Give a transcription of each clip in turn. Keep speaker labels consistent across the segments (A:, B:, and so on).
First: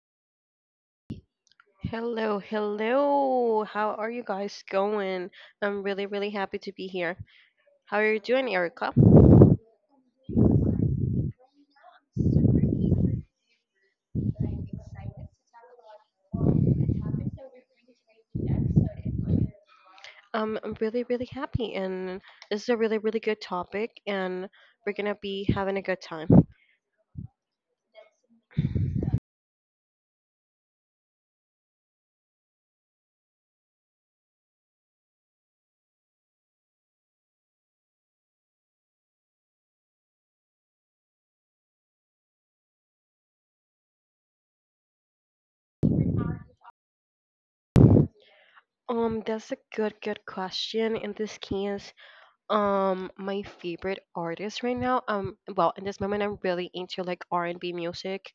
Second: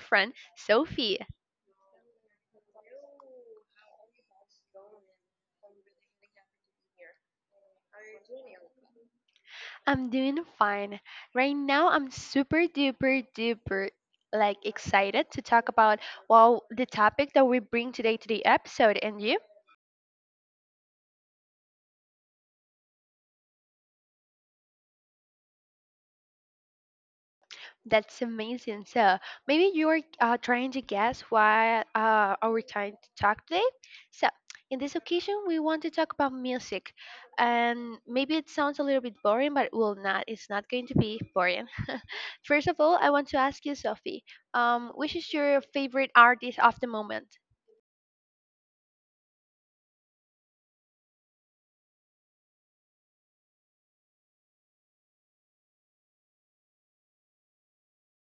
A: friend Sophie.
B: Hello, hello. How are you guys going? I'm really, really happy to be here. How are you doing, Erica?
A: I'm doing fine. Right now, I'm super duper duper like excited to talk about the topic that we bring today to the episode. And you?
B: I'm really, really happy, and this is a really, really good topic, and we're gonna be having a good time.
A: That's amazing. So maybe you are trying to guess why our time to talk today. So in this occasion, we want to talk about music, and maybe it sounds a little bit boring, but it will not. It's not going to be boring. First of all, I want to ask you, Sophie, which is your favorite artist of the moment?
B: That's a good question in this case. My favorite artist right now, well, in this moment, I'm really into like R&B music,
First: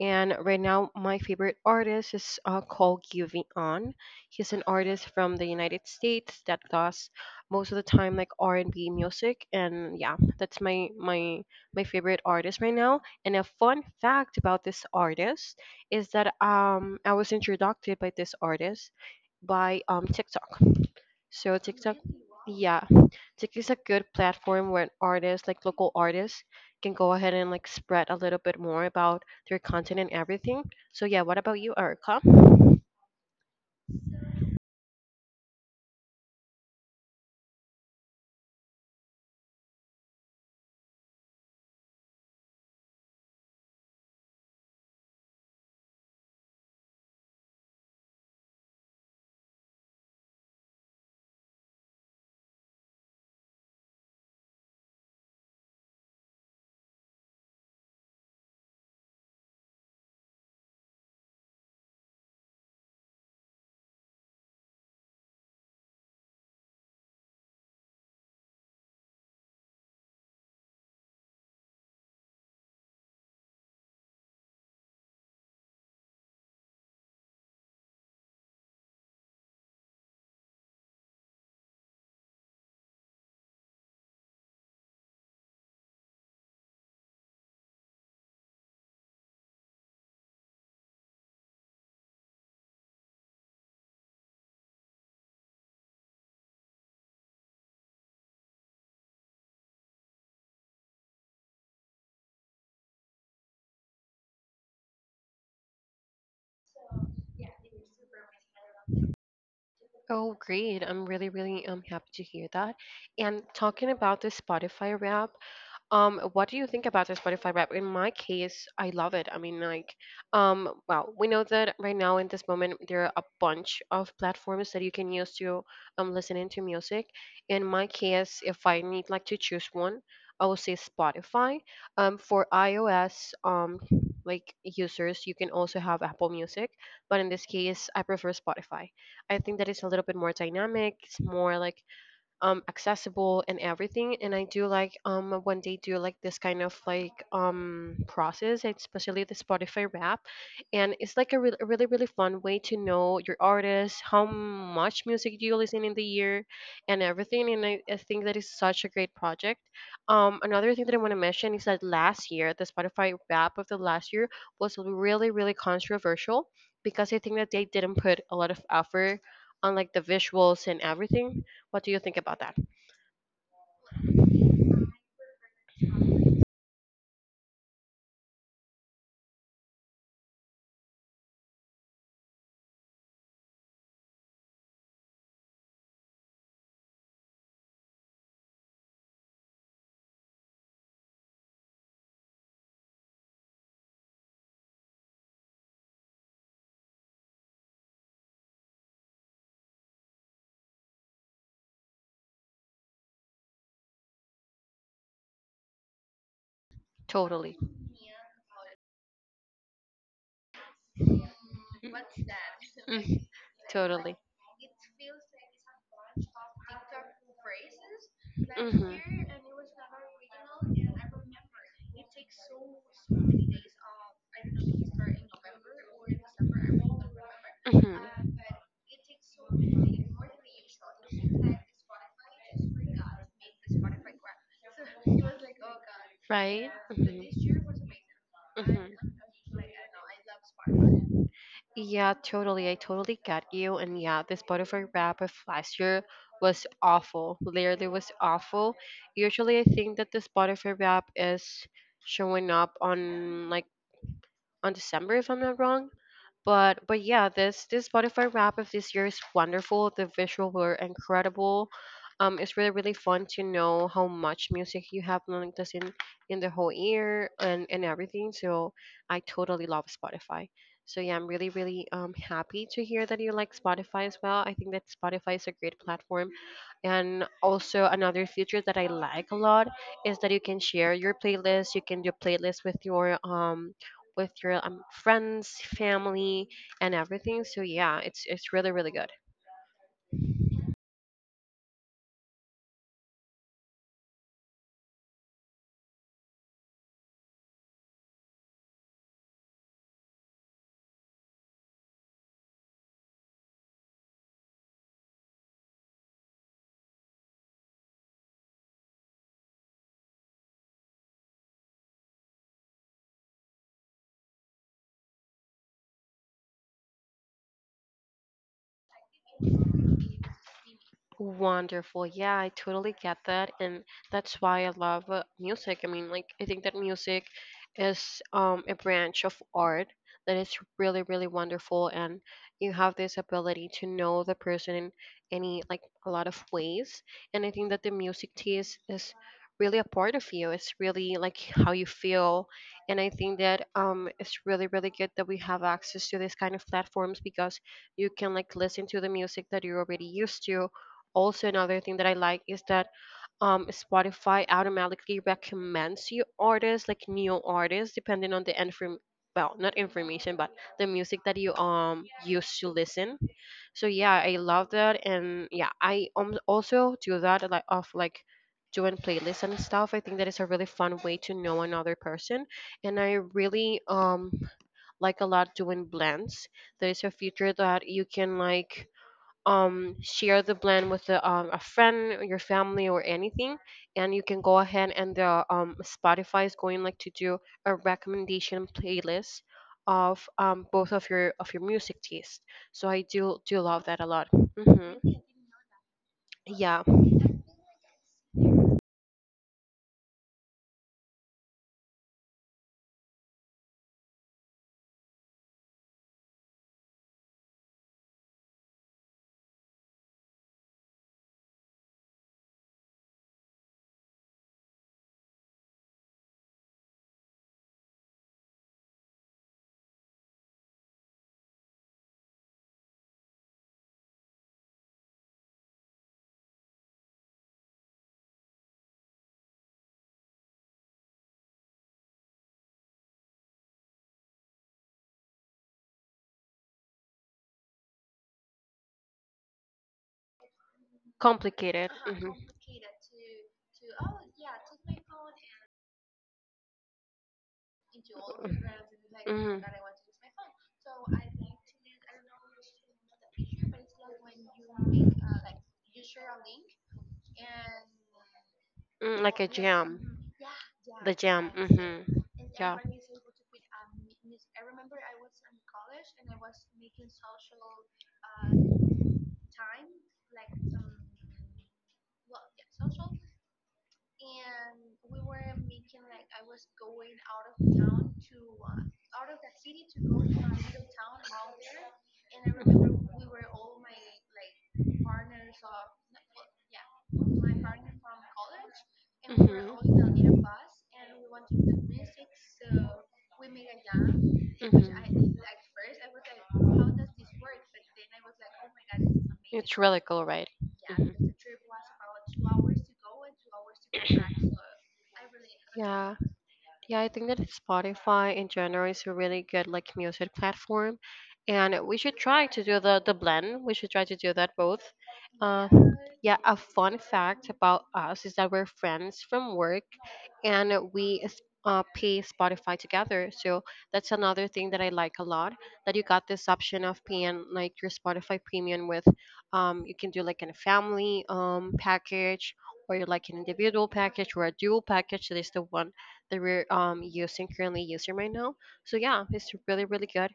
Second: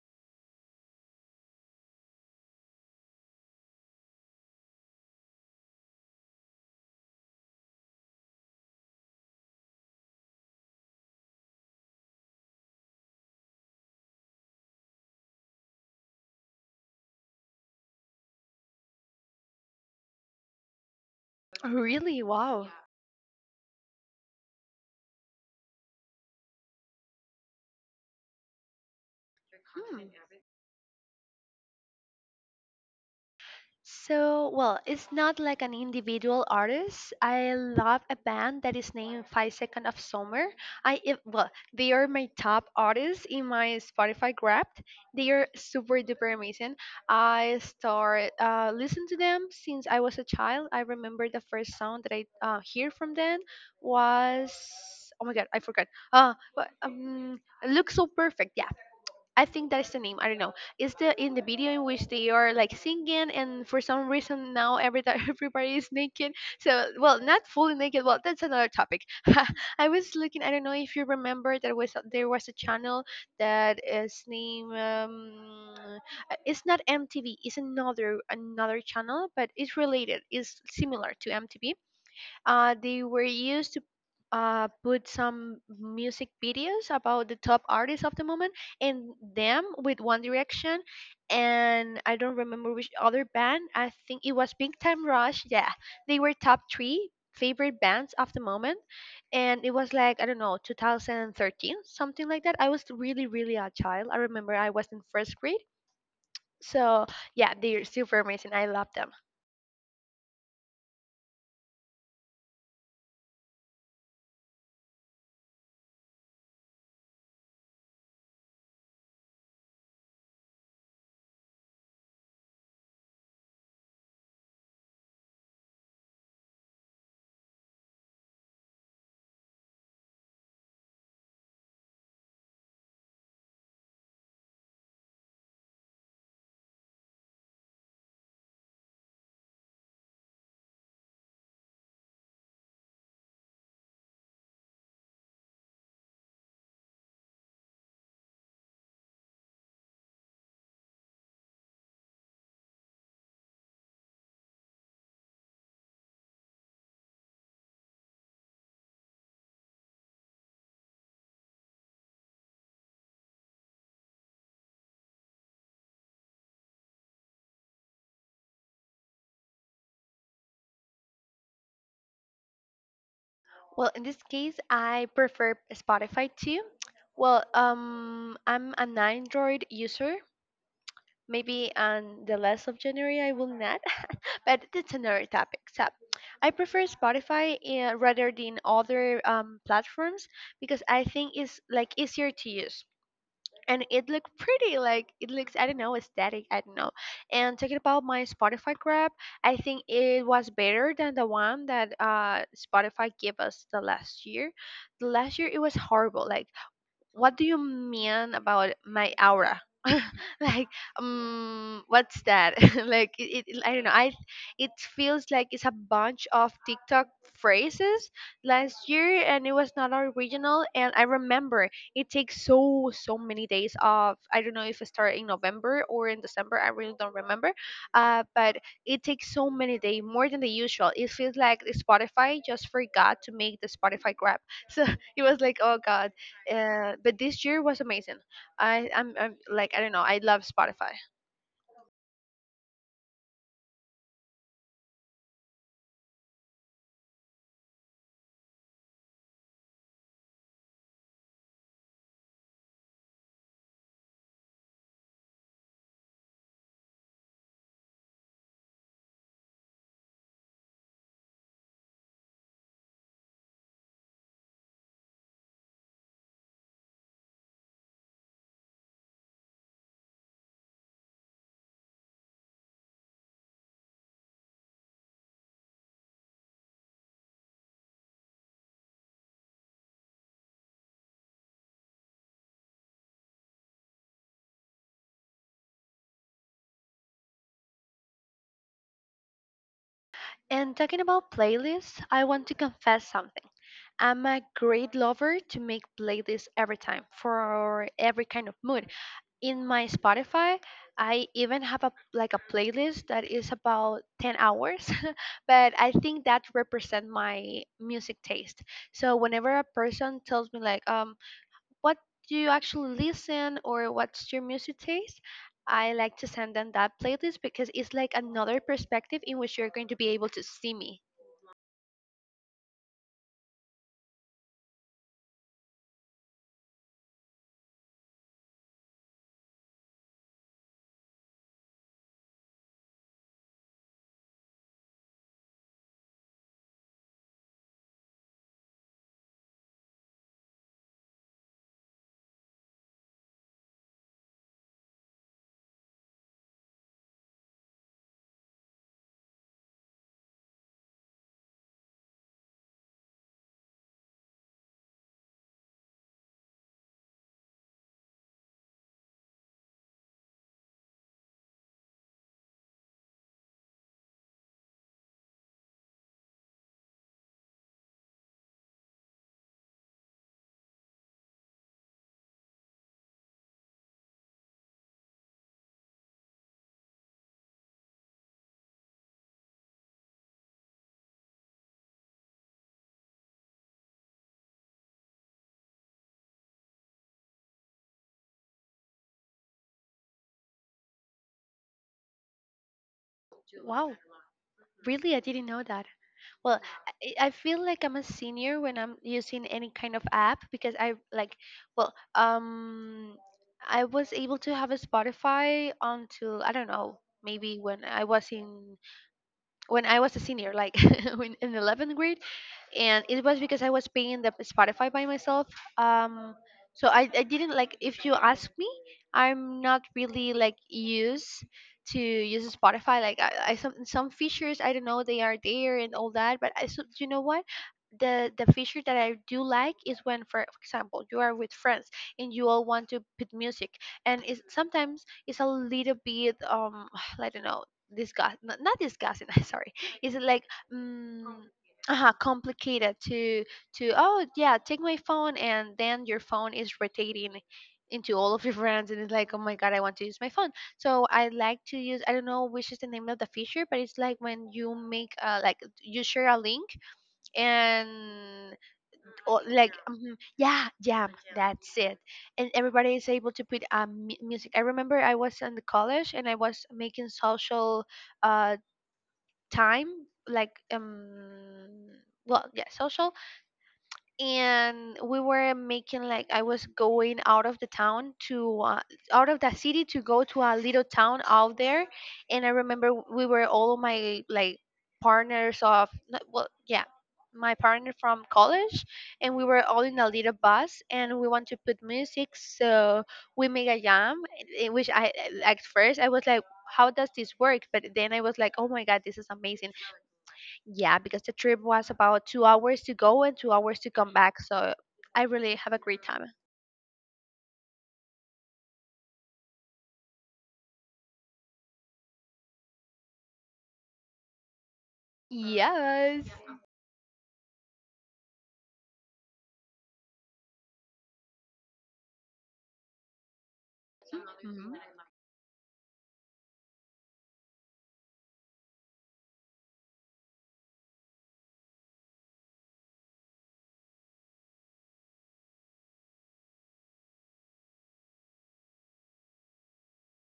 B: and right now, my favorite artist is called Giving On. He's an artist from the United States that does most of the time like R&B music, and yeah, that's my favorite artist right now. And a fun fact about this artist is that I was introduced by this artist by TikTok. So TikTok,
A: Really? Wow.
B: yeah, TikTok is a good platform where artists, like local artists, can go ahead and like spread a little bit more about their
A: Hmm.
B: content and everything. So yeah, what about you, Erica?
A: So, well, it's not like an individual artist. I love a band that is named 5 Second of Summer. They are my top artists in my Spotify Wrapped. They are super duper amazing. I start listen to them since I was a child. I remember the first song that I hear from them was oh my god, I forgot. Uh, but, um, look so perfect. Yeah. I think that is the name. I don't know. It's the in the video in which they are like singing, and for some reason now everybody is naked. So well, not fully naked. Well, that's another topic. I was looking. I don't know if you remember that was there was a channel that is named. It's not MTV. It's another channel, but it's related. It's similar to MTV, they were used to put some music videos about the top artists of the moment and them with One Direction. And I don't remember which other band. I think it was Big Time Rush. Yeah, they were top three favorite bands of the moment. And it was like, I don't know, 2013, something like that. I was really, really a child. I remember I was in first grade. So yeah, they're super amazing. I love them.
B: Oh, great! I'm really, really happy to hear that. And talking about the Spotify rap, what do you think about the Spotify rap? In my case, I love it. I mean, like, well, we know that right now in this moment there are a bunch of platforms that you can use to listen into music. In my case, if I need like to choose one, I will say Spotify. For iOS, like users, you can also have Apple Music, but in this case, I prefer Spotify. I think that it's a little bit more dynamic. It's more like accessible and everything, and I do like when they do like this kind of like process, especially the Spotify rap. And it's like a really, really fun way to know your artist, how much music do you listen in the year and everything. I think that is such a great project. Another thing that I want to mention is that last year the Spotify rap of the last year was really, really controversial because I think that they didn't put a lot of effort on like the visuals and everything. What do you think about that?
A: Well, in this case, I prefer Spotify too. Well, I'm an Android user. Maybe on the last of January I will not, but that's another topic. So I prefer Spotify rather than other platforms because I think it's like easier to use, and it looked pretty like it looks, I don't know, aesthetic, I don't know. And talking about my Spotify grab, I think it was better than the one that Spotify gave us the last year. The last year it was horrible, like what do
B: Totally.
A: you mean about my aura? Like
B: Mm,
A: what's that? Like it I don't know, I
B: totally.
A: it feels like it's a bunch of TikTok phrases
B: Hmm,
A: last year,
B: hmm.
A: and it was not original. And I remember it takes so many days of, I don't know if it started in November or in December, I really don't remember. But it takes so many days more than the usual. It feels like Spotify just forgot to make the Spotify grab. So it was like, oh god.
B: Right?
A: But this year was amazing.
B: Hmm,
A: I'm like, I don't know, I love Spotify.
B: hmm. Yeah, totally. I totally get you. And yeah, this butterfly wrap of last year was awful. Literally was awful. Usually I think that this butterfly wrap is showing up on like on December if I'm not wrong, but yeah, this Spotify wrap of this year is wonderful. The visuals were incredible. It's really, really fun to know how much music you have like this in the whole year and everything. So I totally love Spotify. So yeah, I'm really, really happy to hear that you like Spotify as well. I think that Spotify is a great platform, and also another feature that I like a lot is that you can share your playlist, you can do playlist with your friends, family, and everything. So yeah, it's really, really good.
A: And talking about playlists, I want to confess something. I'm a great lover to make playlists every time for every kind of mood. In my Spotify, I even have a like a playlist that is about 10 hours, but I think that represent my music taste. So whenever a person tells me like what do you actually listen, or what's your music taste, I like to send them that playlist because it's like another perspective in which you're going to be able to see me.
B: Wonderful. Yeah, I totally get that. And that's why I love music. I mean, like, I think that music is a branch of art that is really, really wonderful. And you have this ability to know the person in any, like, a lot of ways. And I think that the music taste is really a part of you. It's really like how you feel. And I think that it's really, really good that we have access to this kind of platforms because you can like listen to the music that you're already used to. Also, another thing that I like is that Spotify automatically recommends you artists, like new artists, depending on the inform well, not information, but the music that you used to listen. So yeah, I love that, and yeah, I also do that like of like doing playlists and stuff. I think that is a really fun way to know another person, and I really like a lot doing blends. There is a feature that you can like share the blend with a friend or your family or anything, and you can go ahead and the Spotify is going like to do a recommendation playlist of both of your music taste. So I do love
A: Wow,
B: that a lot. Hmm,
A: really? I didn't know that. well
B: yeah.
A: i I feel like I'm a senior when I'm using any kind of app, because I like, well um I was able to have a Spotify until, I don't know, maybe when I was a senior, like when in 11th grade. And it was because I was paying the Spotify by myself. Um, so I didn't like, if you ask me, I'm not really like used to use Spotify. Like I some features I don't know they are there and all that, but I, so you know what, the feature that I do like is when, for example, you are with friends and you all want to put music, and it's, sometimes it's a little bit I don't know, disgust, not disgusting, sorry, it's like mm.
B: Complicated.
A: Uh huh,
B: Hmm.
A: complicated to, oh yeah, take my phone and then your phone is rotating into all of your friends, and it's like, oh my
B: Hmm.
A: god, I want to use my phone. So I like to use, I don't know which is the name of the feature, but it's like when you make you share a link and,
B: Mm, like
A: or
B: a
A: like
B: jam.
A: mhm, yeah, jam,
B: The jam.
A: that's
B: Hmm.
A: it. And
B: Yeah.
A: everybody is able to put music. I remember I was in the college and I was making social uh time, like well yeah, social. And we were making like, I was going out of the town to out of the city to go to a little town out there. And I remember we were all of my like partners of no- well yeah my partner from college, and we were all in a little
B: Mhm.
A: bus and we want to put music, so we make a jam in which
B: Mhm.
A: at first I was like, how does this work? But then I was like, oh my god, this is amazing.
B: It's really cool, right?
A: Yeah, because the
B: Mhm.
A: trip was about 2 hours to go and 2 hours to come back. So I really have a great
B: Yeah,
A: time.
B: yeah, I think that Spotify in general is a really good like music platform, and we should try to do the blend. We should try to do that both. Uh,
A: Yes.
B: Yeah, a fun fact about us is that we're friends from work, and pay Spotify together. So that's another thing
A: Mhm.
B: that I like a lot, that you got this option of paying like your Spotify premium with you can do like in a family package, or you like an individual package or a dual package, that is the one that we're using currently using right now. So yeah, it's really, really good.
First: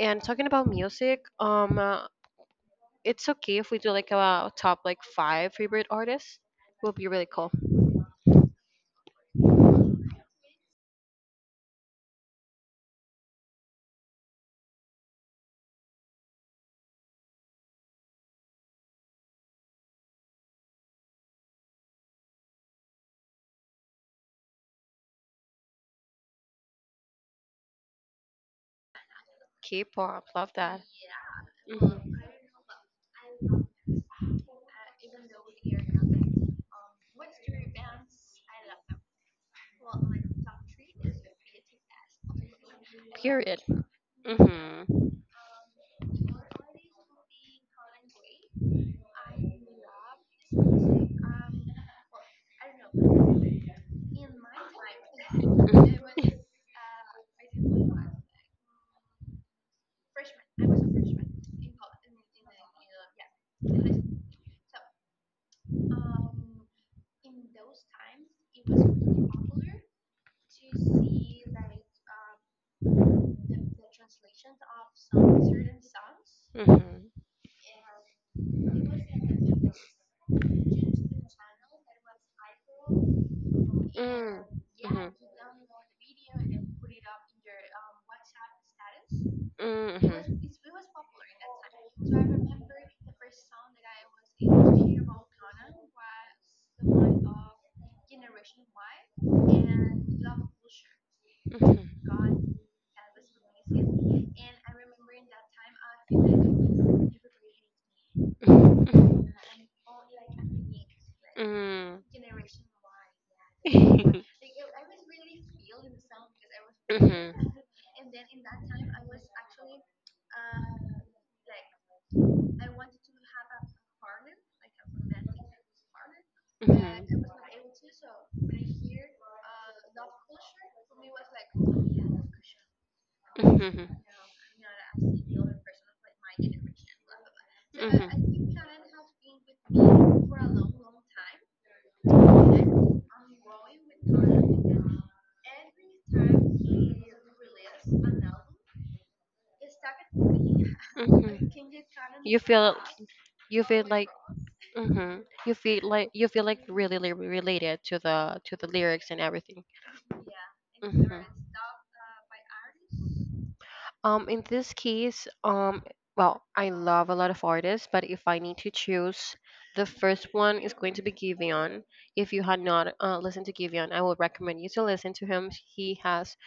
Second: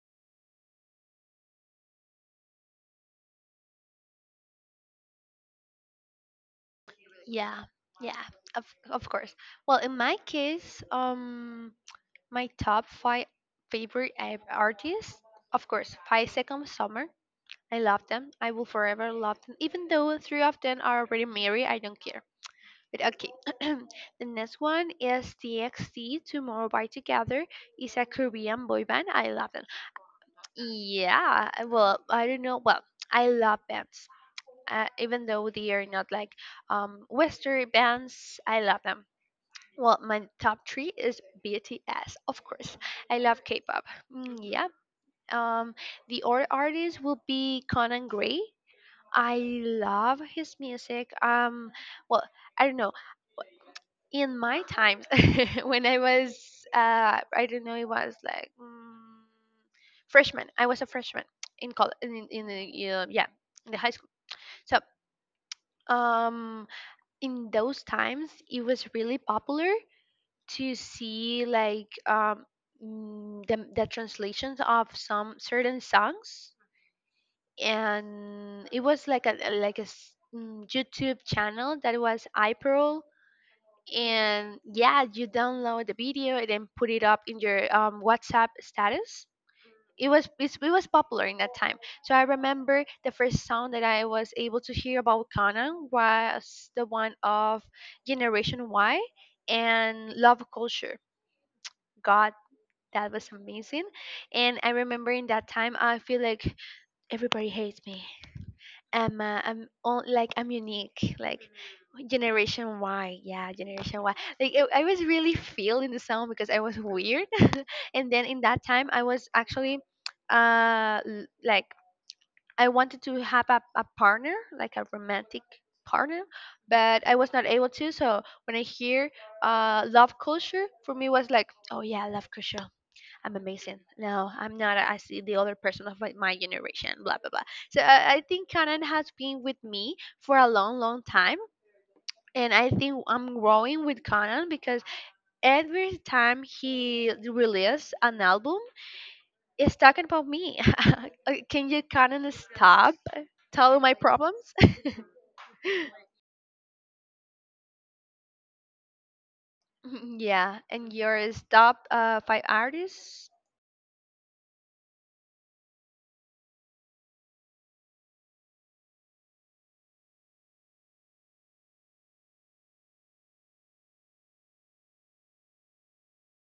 B: And talking about music, it's okay if we do like a top like five favorite artists. It will be really cool.
A: Yeah. Yeah. Of course. Well, in my case, my top five favorite artists, of course, 5 Seconds Summer. I love them. I will forever love them. Even though three of them are already married, I don't care. But okay. The next one is TXT Tomorrow by Together. It's a Korean boy band. I love them.
B: K-pop, love that. Hmm.
A: I don't know. Well, I love bands, even though they are not like Western bands. I love them. Well, my top three is BTS, of course. I love
B: Period.
A: K-pop. Mm, yeah.
B: Hmm.
A: Um, the other artist will be Conan Gray. I love his music. Well, I don't know, in my times when I was
B: Hmm.
A: I don't know, it was like mm, freshman, I was a freshman in in the in the high school. So um in those times it was really popular to see like the translations of some certain songs.
B: Mm.
A: And it was like a YouTube channel that was iPearl, and yeah,
B: Mhm.
A: you download the video and then put it up in your WhatsApp status. It was popular in that time. So I remember the first song that I was able to hear about Kanan was the one of Generation Y
B: Mm,
A: and Love
B: mhm.
A: Culture.
B: Mhm.
A: God, that was amazing. And I remember in that time I feel like everybody hates me,
B: Mhm.
A: Emma, I'm all, like I'm unique, like Generation Y, yeah, Generation Y.
B: Mhm.
A: Like I was really feeling the sound because I was weird, and then in that time I was actually, uh, l- like I wanted to have a partner, like a romantic partner, but I
B: Mhm.
A: was not able to. So when I hear love culture, for me was like, oh yeah, love culture, I'm amazing.
B: Mhm.
A: No, I'm not. I see the other person of my generation, blah, blah, blah. So
B: Mhm.
A: I think Conan has been with me for a long, long time. And I think I'm growing with Conan because every time he releases an album, it's talking about me.
B: Mhm.
A: Can you, Conan,
B: You feel
A: stop
B: you
A: telling
B: feel
A: my
B: like
A: problems?
B: mhm, you feel like really related to the lyrics and everything.
A: Mm, yeah. And your
B: Mhm.
A: top five artists?
B: In this case, well, I love a lot of artists, but if I need to choose, the first one is going to be Giveon. If you had not listened to Giveon, I would recommend you to listen to him. He has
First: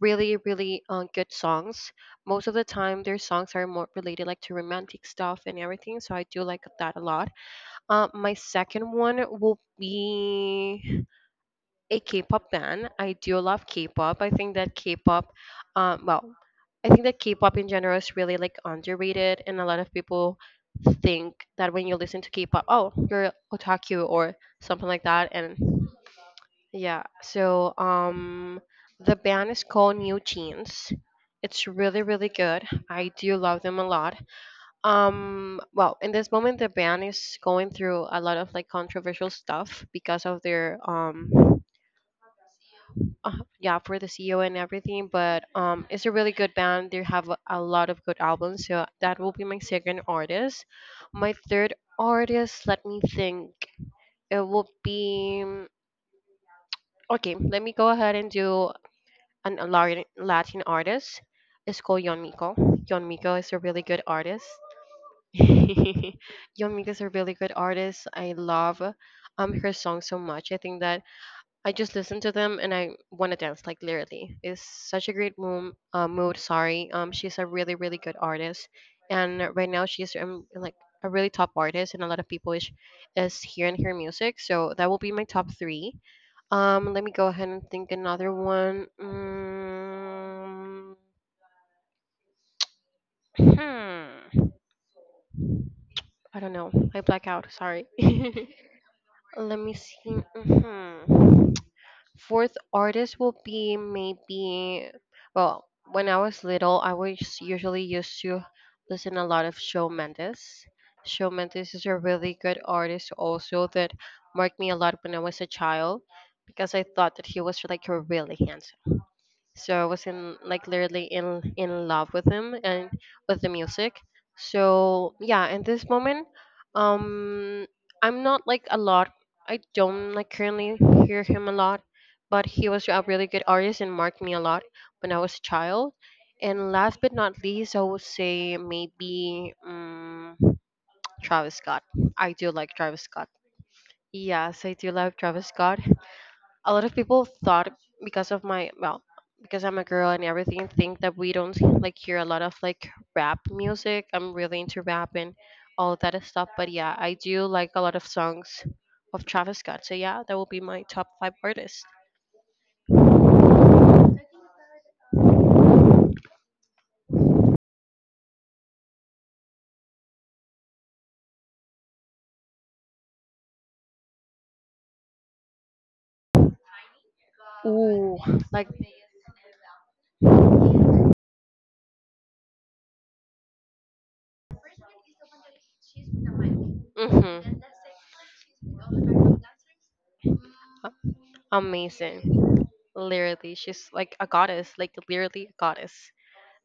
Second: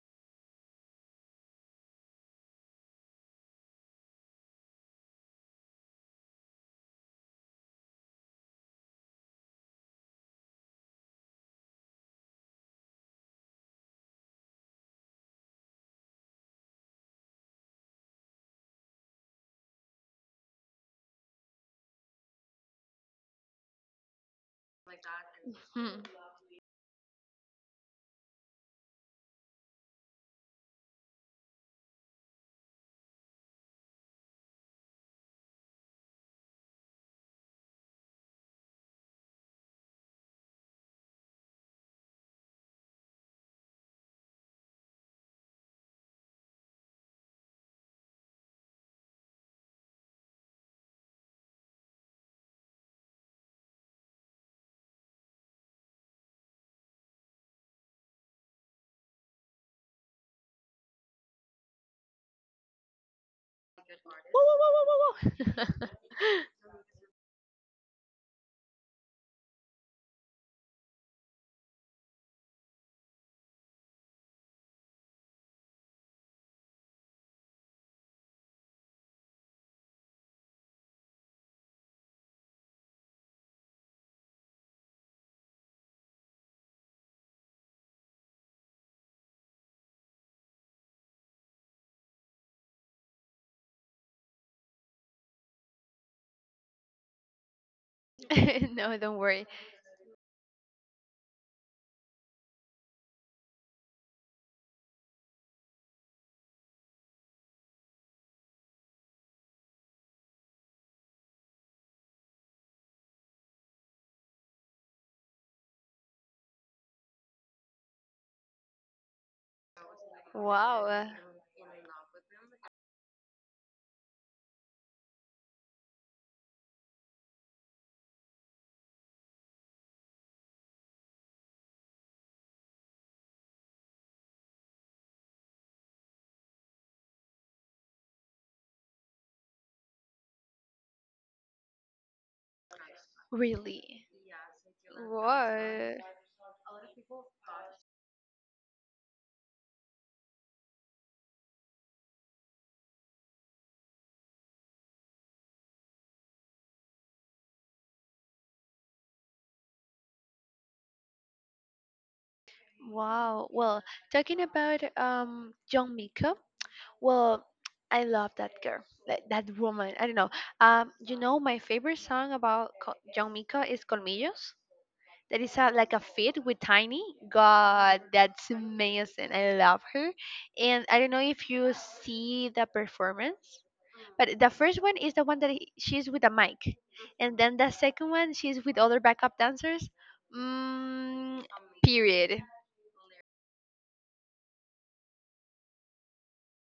B: really, really good songs. Most of the time, their songs are more related like to romantic stuff and everything, so I do like that a lot. My second one will be a K-pop band. I do love K-pop. I think that K-pop, well, I think that K-pop in general is really like underrated, and a lot of people think that when you listen to K-pop, oh, you're otaku or something like that. And
A: Hmm.
B: yeah, so the band is called New Jeans. It's really, really good. I do love them a lot. Well, in this moment, the band is going through a lot of like controversial stuff because of their yeah, for the CEO and everything. But it's a really good band, they have a lot of good albums, so that will be my second artist. My third artist, let me think. It will be okay, let me go ahead and do a Latin, Latin artist. It's called Yon Miko. Yon Miko is a really good
A: Woo,
B: artist.
A: woo, woo, woo, woo,
B: Yon Miko is a really good artist. I love her song so much. I think that I just listen to them and I want to dance, like literally. It's such a great mood. Mood, sorry, she's a really, really good artist, and right now she's like a really top artist, and a lot of people is hearing her music. So that will be my top three. Let me go ahead and think another one. Mm, hmm, I don't know. I black out. Sorry.
A: woo. No, don't worry.
B: let me see. Hmm. Fourth artist will be maybe, well, when I was little, I was usually used to listen a lot of Shawn Mendes. Shawn Mendes is a really good artist also, that marked me a lot when I was a child because I thought that he was like really handsome, so I was in, like,
A: Wow.
B: literally
A: Uh,
B: in love with him and with the music. So yeah, in this moment, um, I'm not like a lot. I don't like currently hear him a lot, but he was a really good artist and marked me a lot when I was a child. And last but not least, I would say maybe Travis Scott. I do like Travis Scott.
A: really?
B: Yes, I do love Travis Scott.
A: What?
B: A lot of people thought because of my well, because I'm a girl and everything, think that we don't like hear a lot of like rap music. I'm really into rap and all that stuff, but yeah, I do like a lot of songs of Travis Scott. So yeah, that will be my top five artists.
A: Wow. Well, talking about Young Miko, well, I love that girl, that woman. I don't know. You know, my favorite song about Young Miko is Colmillos. That is a, like a fit with Tiny. God,
B: Ooh,
A: that's
B: like
A: amazing. I love her. And I don't know if you see the performance. But the first one is the one that she's with a mic, and
B: mm-hmm,
A: then the second one she's with other backup dancers. Mm,
B: amazing.
A: period.
B: Literally she's like a goddess, like literally a goddess.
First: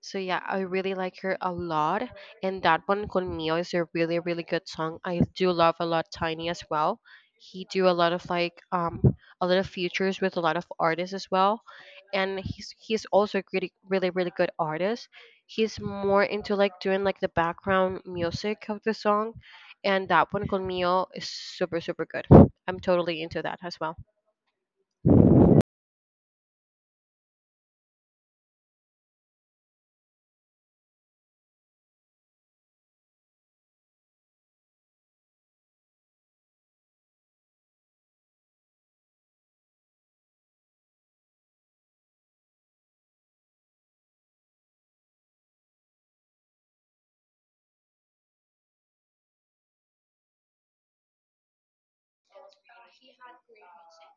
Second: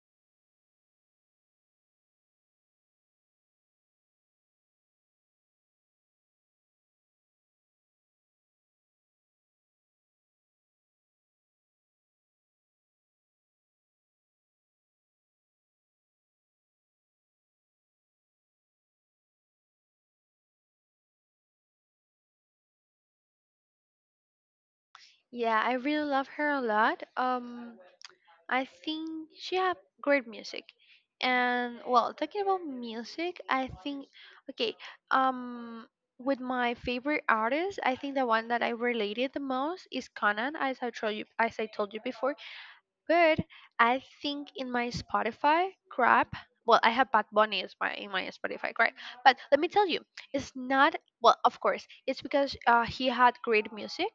B: So yeah, I really like her a lot. And that one, Con Mio, is a really, really good song. I do love a lot Tiny as well. He do a lot of like a lot of features with a lot of artists as well. And he's also a really, really, really good artist. He's more into like doing like the background music of the song. And that one, Con Mio, is super super good. I'm totally into that as well.
A: Yeah, I really love her a lot. I think she have great music, and well, talking about music, I think okay. Um, with my favorite artist, I think the one that I related the most is Conan, as I told you, as I told you before good. I think in my Spotify crap. Well, I have Bad Bunny as my in my Spotify crap. But let me tell you, it's not well. Of course, it's because he had great music,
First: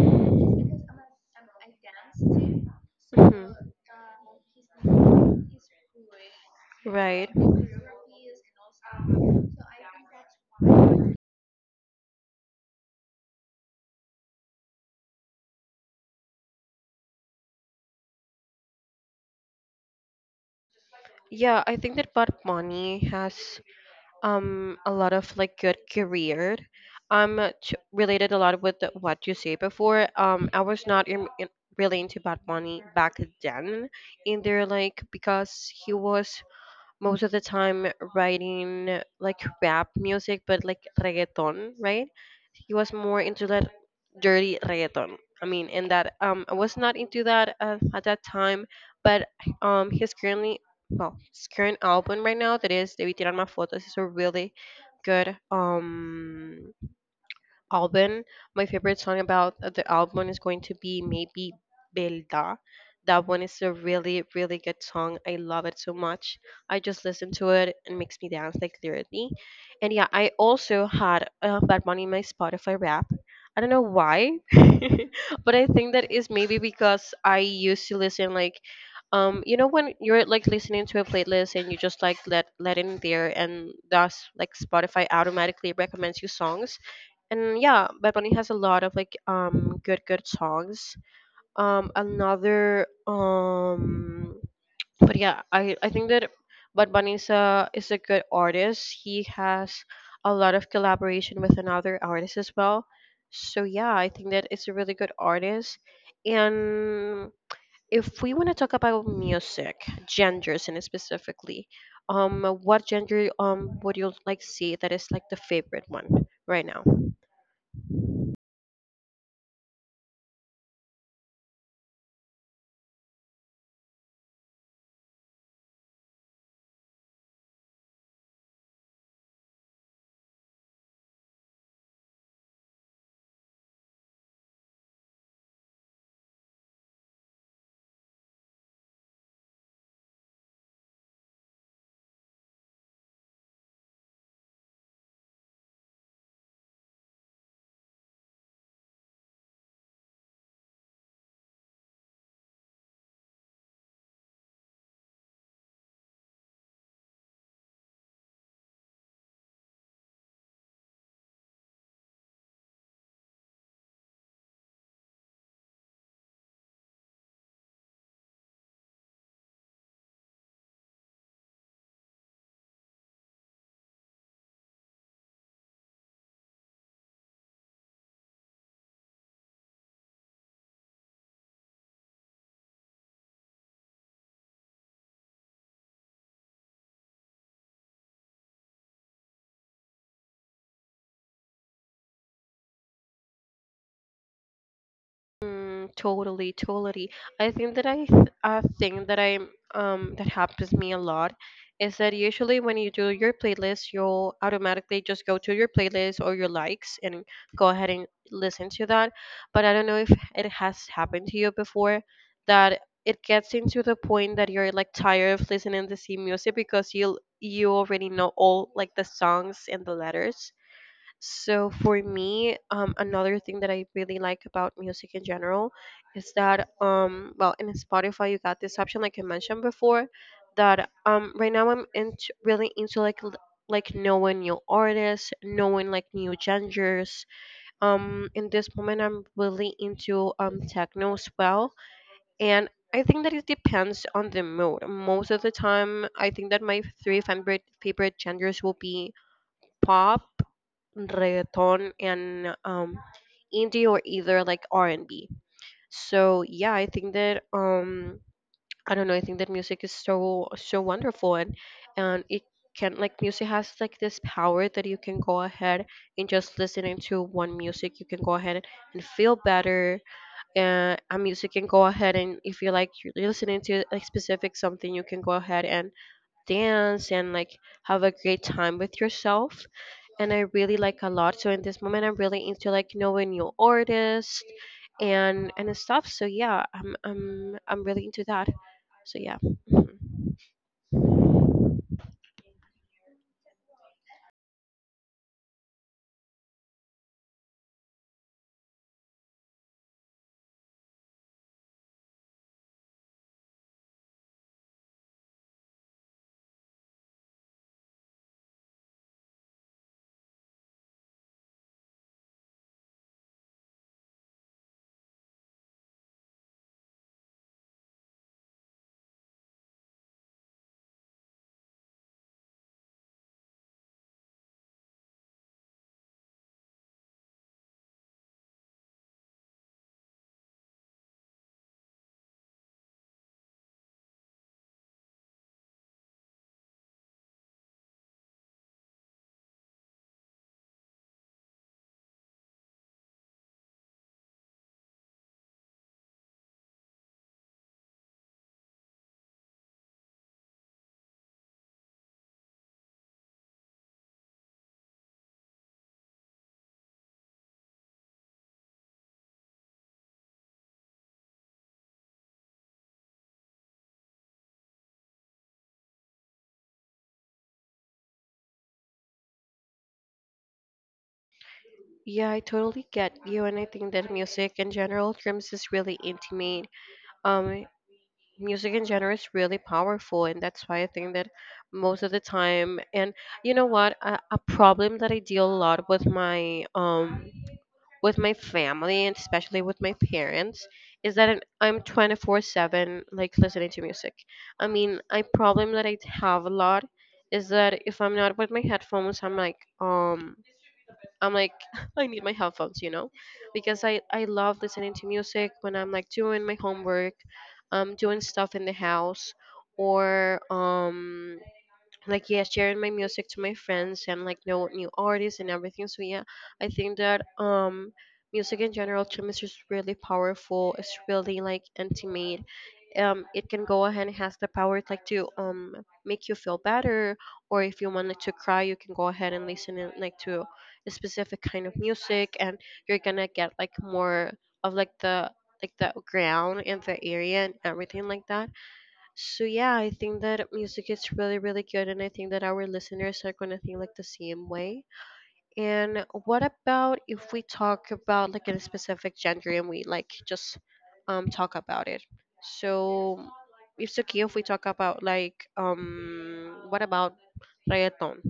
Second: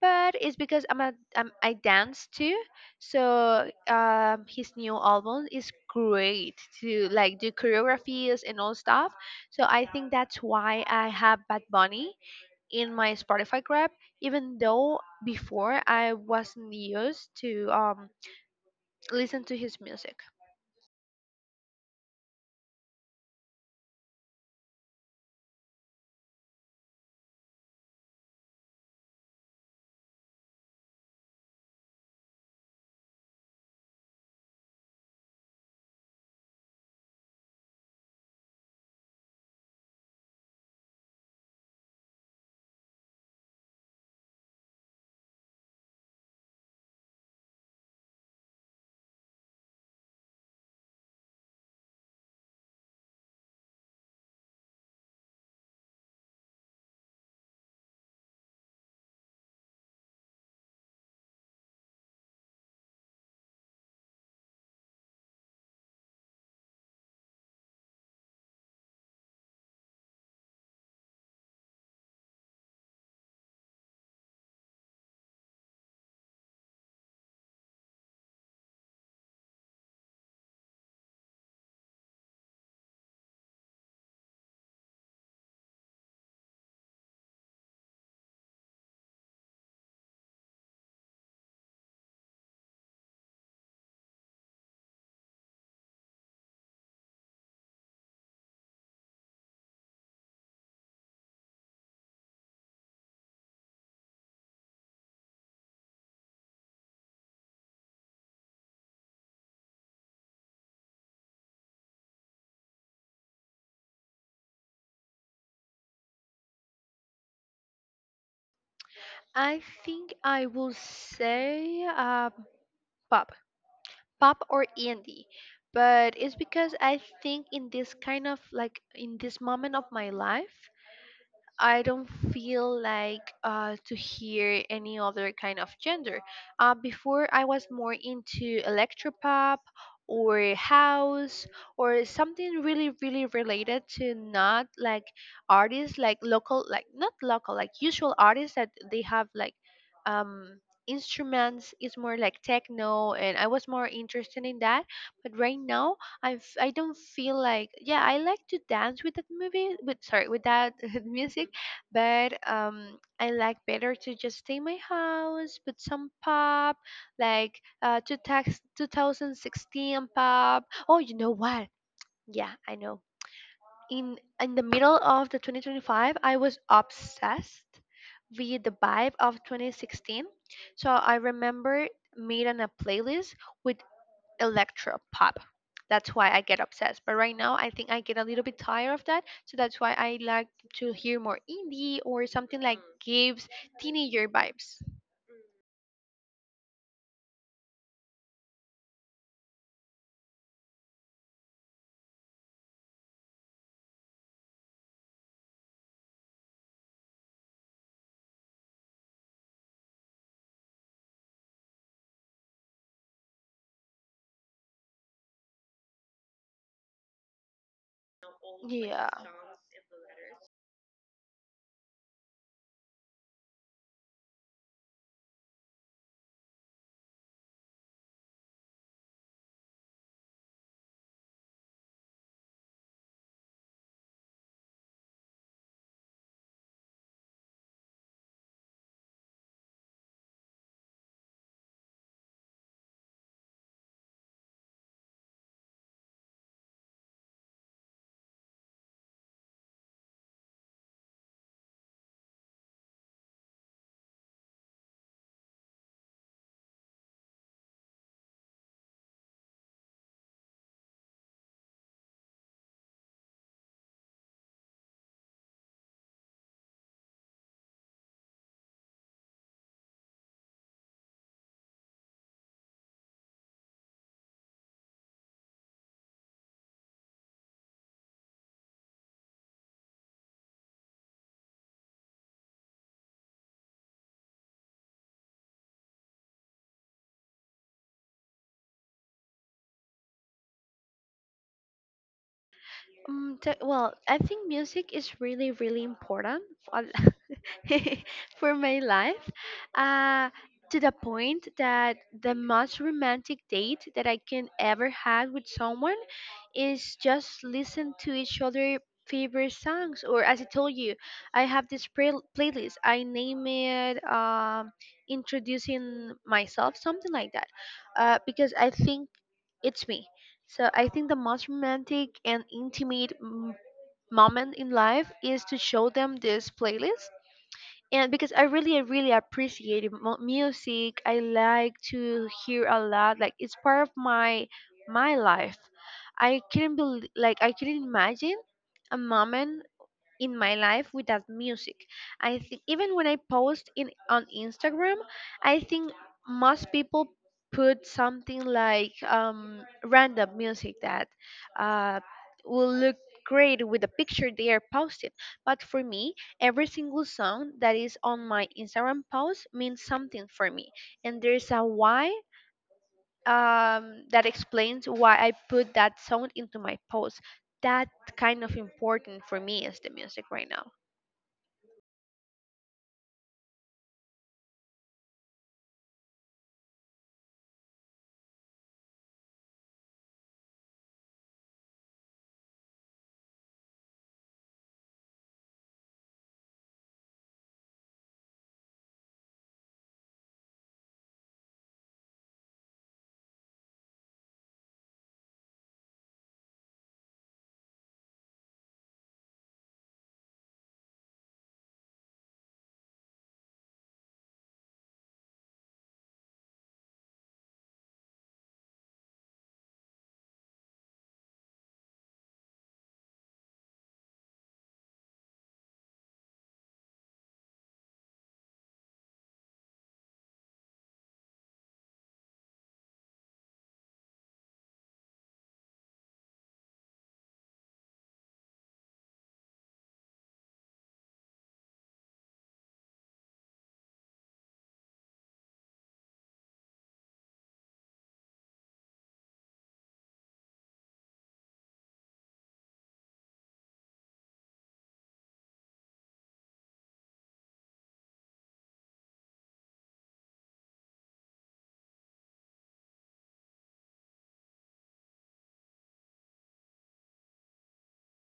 A: but it's because I dance too.
B: Mhm.
A: His new album is great to
B: Right.
A: like do choreographies and all stuff. So I think that's why I have Bad Bunny in my Spotify grab, even though before I wasn't used to listen to his music.
B: Yeah, I think that Padmani has a lot of like good career. Related a lot with what you say before. I was not really into Bad Bunny back then, in there like because he was most of the time writing like rap music, but like reggaeton, right? He was more into that dirty reggaeton. I mean, and that I was not into that at that time, but his currently well, his current album right now that is "Debí tirar más fotos" is a really good album. My favorite song about the album is going to be maybe Belda. That one is a really, really good song. I love it so much. I just listen to it and makes me dance like literally. And yeah, I also had Bad Bunny in my Spotify rap. I don't know why, but I think that is maybe because I used to listen like you know when you're like listening to a playlist and you just like let it in there and thus like Spotify automatically recommends you songs. And yeah, Bad Bunny has a lot of like good songs. Another But yeah, I think that Bad Bunny is a good artist. He has a lot of collaboration with another artist as well. So yeah, I think that it's a really good artist. And if we want to talk about music genders and specifically, what gender would you like see that is like the favorite one right now?
A: I think I will say pop, pop or indie, but it's because I think in this moment of my life, I don't feel like to hear any other kind of gender. Before, I was more into electropop or house or something really, really related to not like artists, like local, like not local, like usual artists that they have like um, instruments. It's more like techno, and I was more interested in that. But right now, I don't feel like, yeah, I like to dance with that movie, with, sorry, with that music, but I like better to just stay in my house, put some pop, like two tax 2016 pop. Oh, you know what? Yeah, I know. In the middle of the 2025, I was obsessed with the vibe of 2016. So I remember made on a playlist with electro pop. That's why I get obsessed. But right now, I think I get a little bit tired of that. So that's why I like to hear more indie or something like gives teenager vibes.
B: Mm, totally, totally. I think that a thing that I that happens me a lot is that usually when you do your playlist, you'll automatically just go to your playlist or your likes and go ahead and listen to that. But I don't know if it has happened to you before that it gets into the point that you're like tired of listening to the same music because you already know all like the
A: Yeah.
B: songs and the letters. So for me, another thing that I really like about music in general is that well, in Spotify you got this option like I mentioned before, that right now I'm into really into like knowing new artists, knowing like new genres. In this moment I'm really into techno as well, and I think that it depends on the mood. Most of the time, I think that my three favorite genres will be pop, reggaeton, and indie, or either like R&B. So yeah, I think that I don't know, I think that music is so so wonderful, and it can, like, music has like this power that you can go ahead and just listening to one music you can go ahead and feel better, and a music can go ahead, and if you like you're listening to a specific something you can go ahead and dance and like have a great time with yourself, and I really like a lot. So in this moment, I'm really into like knowing new artists and stuff. So yeah, I'm really into that. So yeah. Mhm.
A: Well, I think music is really, really important. For my life, uh, to the point that the most romantic date that I can ever had with someone is just listen to each other favorite songs. Or as I told you, I have this playlist I name it, introducing myself, something like that, because I think it's me. So I think the most romantic and intimate moment in life is to show them this playlist. And because I really appreciate it, music. I like to hear a lot. Like it's part of my life. I couldn't believe, like I couldn't imagine a moment in my life without music. I think even when I post in on Instagram, I think most people put something like random music that uh, will look great with the picture they are posting. But for me, every single song that is on my Instagram post means something for me, and there's a why. That explains why I put that song into my post. That kind of important for me is the music right now.
B: Yeah, I totally get you, and I think that music in general, drums is really intimate. Um, Music in general is really powerful, and that's why I think that most of the time, and you know what, a problem that I deal a lot with my family and especially with my parents is that I'm 24/7 like listening to music. I mean, a problem that I have a lot is that if I'm not with my headphones, I'm like I need my headphones, you know? Because I love listening to music when I'm like doing my homework, doing stuff in the house, or like yeah, sharing my music to my friends and like know new artists and everything. So yeah, I think that music in general to me is just really powerful, it's really like intimate. It can go ahead and has the power like to make you feel better, or if you wanted to cry you can go ahead and listen in, like, to a specific kind of music, and you're gonna get like more of like the ground and the area and everything like that. So yeah, I think that music is really, really good, and I think that our listeners are gonna think like the same way. And what about if we talk about like a specific gender and we like just talk about it? So it's okay if we talk about like what about reggaeton?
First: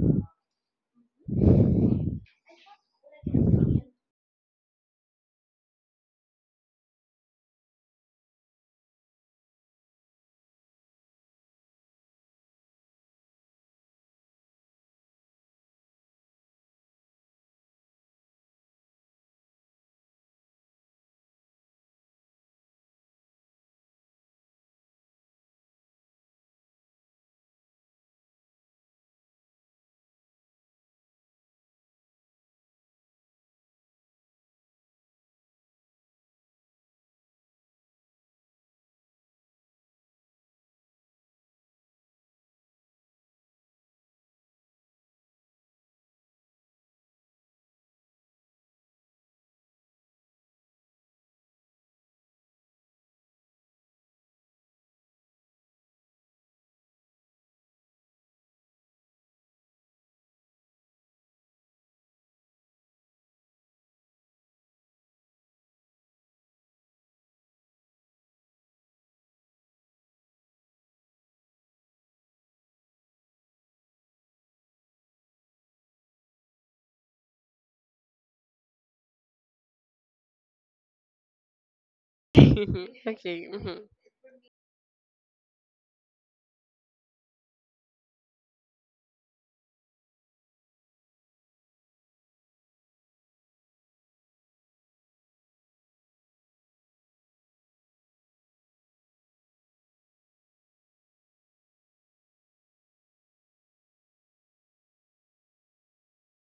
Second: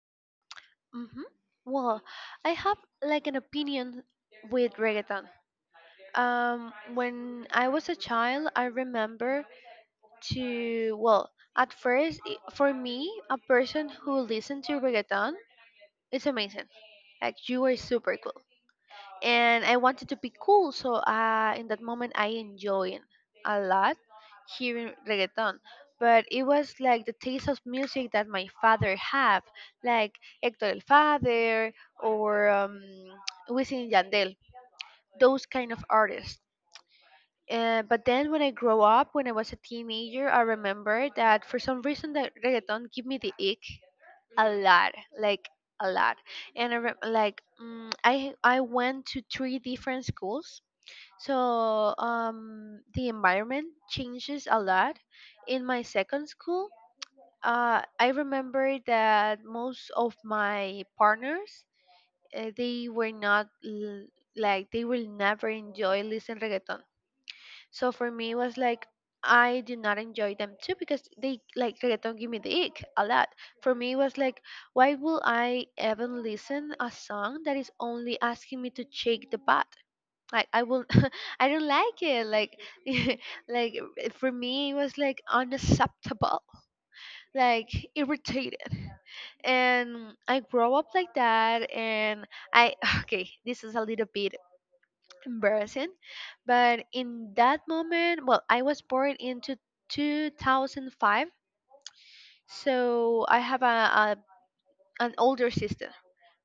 A: Mm-hmm. Well, I have like an opinion with reggaeton. When I was a child, I remember to, well, at first, for me, a person who listened to reggaeton, it's amazing. Like, you are super cool and I wanted to be cool. So in that moment, I enjoyed a lot hearing reggaeton. But it was like the taste of music that my father have, like Hector El Father or Wisin Yandel, those kind of artists. But then when I grow up, when I was a teenager, I remember that for some reason that reggaeton give me the ick a lot, like a lot. And I re- like mm, I went to 3 different schools, so the environment changes a lot. In my second school, I remember that most of my partners they were not l- like they will never enjoy listen reggaeton. So for me, it was like I do not enjoy them too because they like reggaeton give me the ick a lot. For me, it was like, why will I even listen a song that is only asking me to shake the butt? Like, I will I don't like it, like
B: Okay.
A: like
B: Mhm.
A: for me it was like unacceptable, like irritated. And I grow up like that, and I okay, this is a little bit embarrassing, but in that moment, well, I was born into 2005. So I have a an older sister.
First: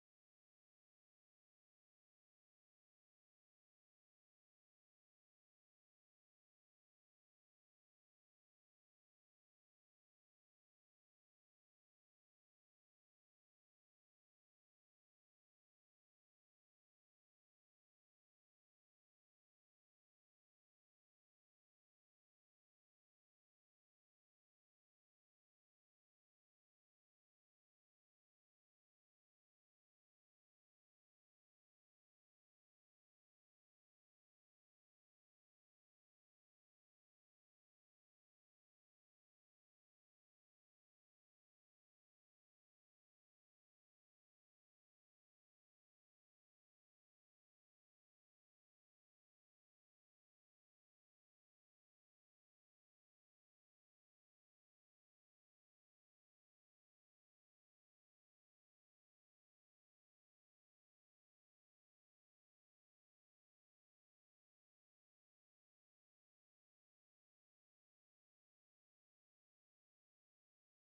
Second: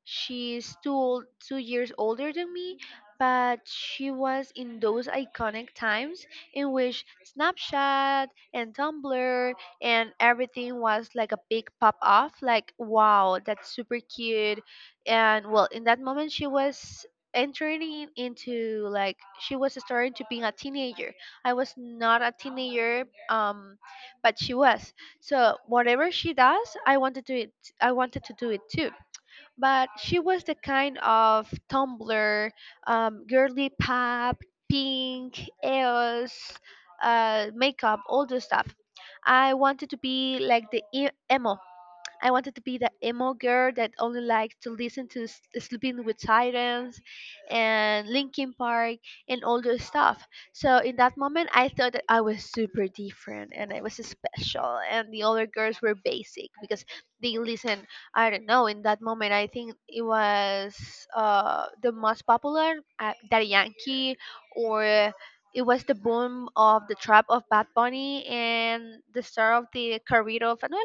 A: She's 2 years older than me, but she was in those iconic times in which Snapchat and Tumblr and everything was like a big pop off. Like, wow, that's super cute. And well, in that moment, she was into, like, she was starting to being a teenager. I was not a teenager, but she was. So whatever she does, I wanted to do it too. But she was the kind of Tumblr, girly pop, pink, EOS, makeup, all those stuff. I wanted to be like emo. I wanted to be the emo girl that only likes to listen to Sleeping with Sirens and Linkin Park and all those stuff. So in that moment, I thought that I was super different and I was special, and the other girls were basic because they listen. I don't know. In that moment, I think it was the most popular, Daddy Yankee or. It was the boom of the trap of Bad Bunny and the start of the career of no,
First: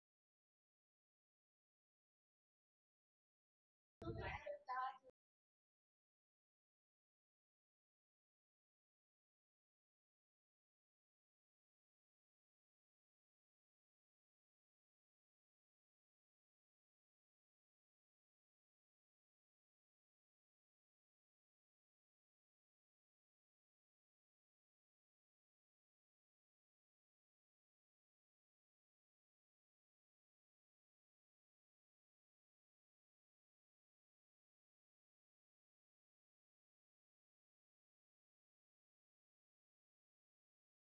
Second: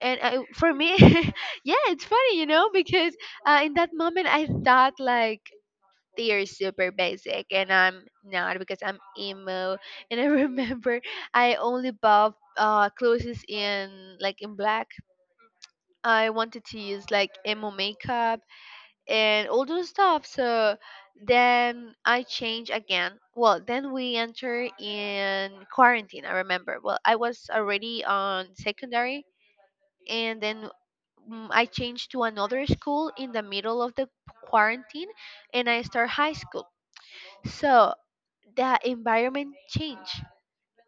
A: and for me yeah, it's funny, you know, because in that moment I thought like, they are super basic and I'm not because I'm emo. And I remember I only bought clothes in like in black. I wanted to use like emo makeup and all those stuff. So then I changed again. Well, then we enter in quarantine. I remember, well, I was already on secondary, and then I changed to another school in the middle of the quarantine, and I start high school. So the environment changed.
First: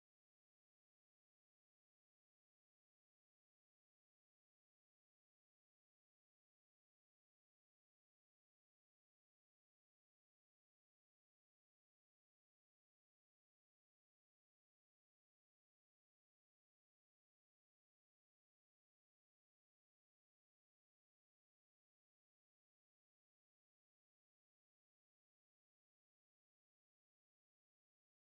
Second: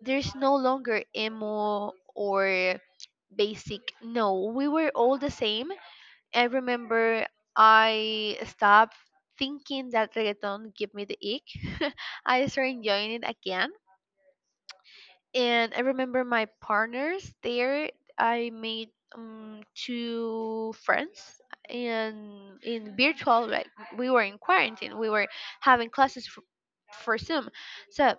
A: There's no longer emo or basic. No, we were all the same. I remember I stopped thinking that reggaeton give me the ick. I started enjoying it again. And I remember my partners there. I made two friends, and in virtual, like, we were in quarantine, we were having classes for Zoom. So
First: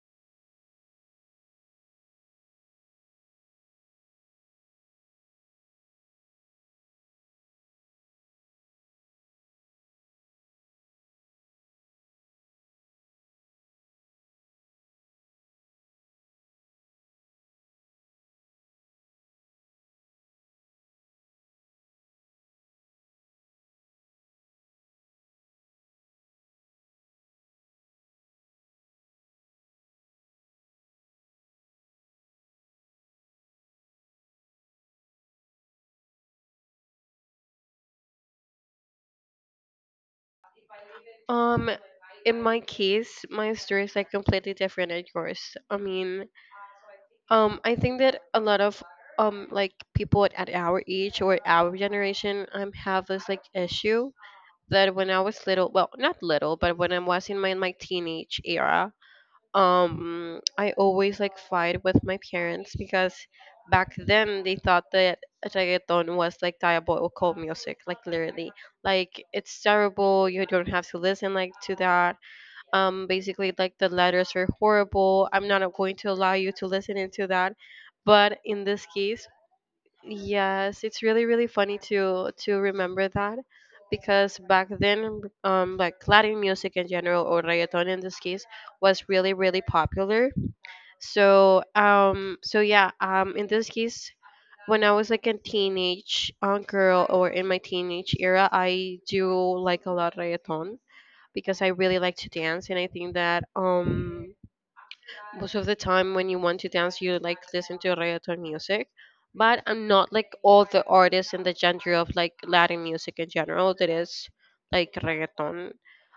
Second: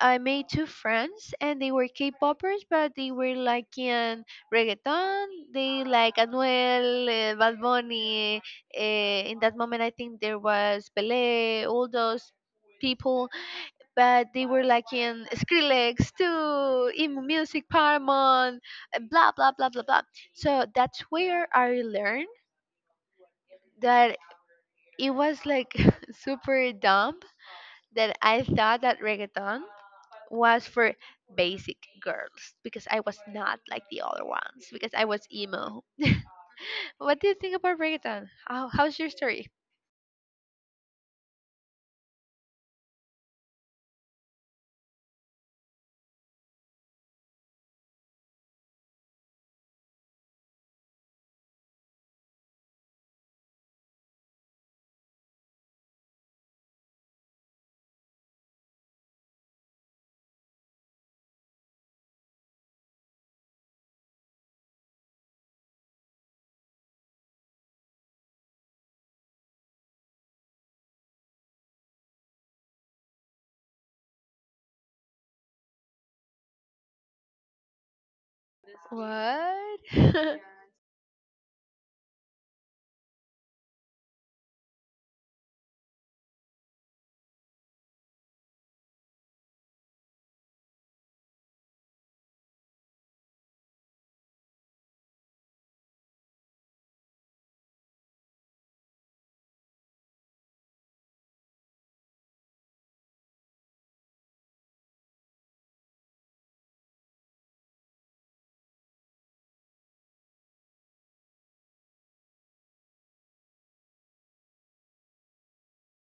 A: I made two friends, and they were K-poppers, but they were like in reggaeton. They like Anuel, Bad Bunny. Uh, in that moment, I think there was Belé, all those people, but they were like in Skrillex too, emo music, Paramount, and blah blah blah blah blah. So that's where I learned that it was like super dumb that I thought that reggaeton was for basic girls because I was not like the other ones because I was emo. What do you think about reggaeton? How, how's your story?
B: Um, in my case, my story is like completely different than yours. I mean, I think that a lot of like people at our age or our generation have this like issue that when I was little, well, not little, but when I was in my teenage era, I always like fight with my parents because back then they thought that reggaeton was like diabolical music, like literally, like it's terrible. You don't have to listen like to that. Basically like the letters are horrible. I'm not going to allow you to listen into that. But in this case,
A: What?
B: yes, it's really really funny to remember that, because back then, like Latin music in general or reggaeton in this case was really really popular. So so yeah, in this case, when I was like a teenage girl or in my teenage era, I do like a lot reggaeton because I really like to dance, and I think that most of the time when you want to dance, you like listen to reggaeton music. But I'm not like all the artists in the genre of like Latin music in general that is like reggaeton.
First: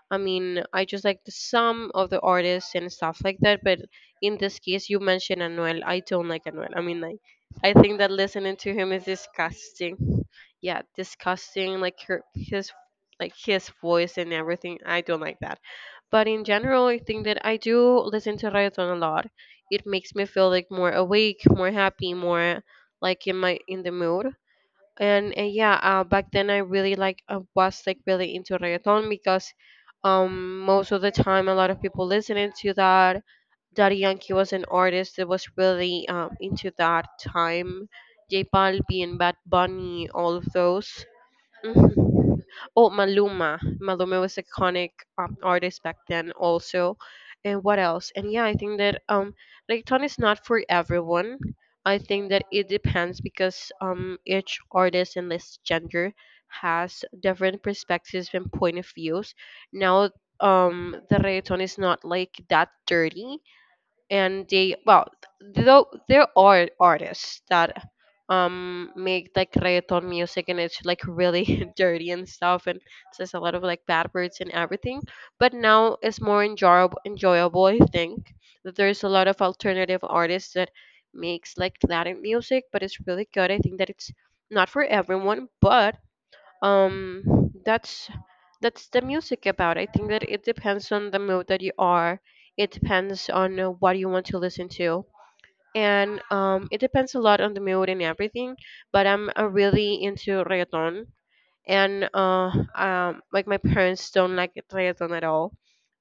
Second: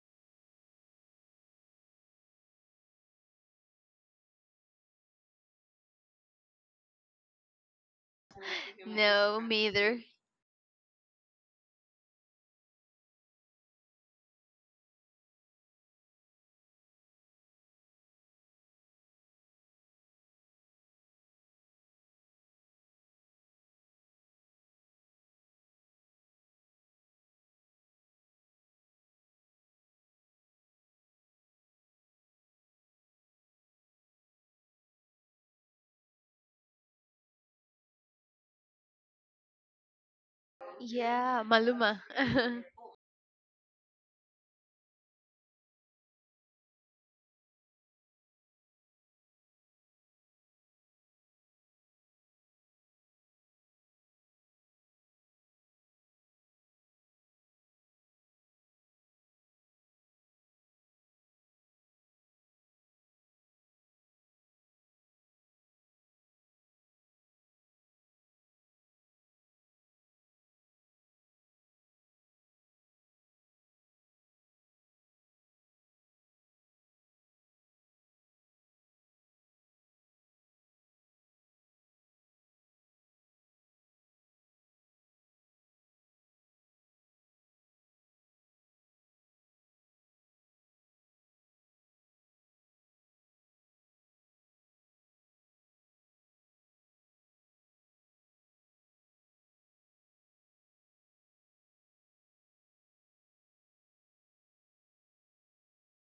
B: I mean, I just like the some of the artists and stuff like that. But in this case, you mentioned Anuel. I don't like Anuel. I mean, like, I think that listening to him is
A: No, me either.
B: disgusting. Yeah, disgusting. Like her, his like his voice and everything. I don't like that. But in general, I think that I do listen to reggaeton a lot. It makes me feel like more awake, more happy, more like in my in the mood. And yeah, back then I really like I was like really into reggaeton because most of the time a lot of people listening to that. Daddy Yankee was an artist that was really into that time. J Balbi and Bad Bunny, all of those.
A: Yeah, Maluma.
B: Mhm. Oh, Maluma. Maluma was iconic artist back then also. And what else? And yeah, I think that reggaeton is not for everyone. I think that it depends because each artist and this gender has different perspectives and point of views. Now the reggaeton is not like that dirty, and they well, though there are artists that make like reggaeton music and it's like really dirty and stuff and says a lot of like bad words and everything. But now it's more enjoyable. I think that there's a lot of alternative artists that makes like Latin music but it's really good. I think that it's not for everyone, but um that's that's the music about. I think that it depends on the mood that you are, it depends on what you want to listen to, and it depends a lot on the mood and everything. But I'm really into reggaeton, and like my parents don't like reggaeton at all.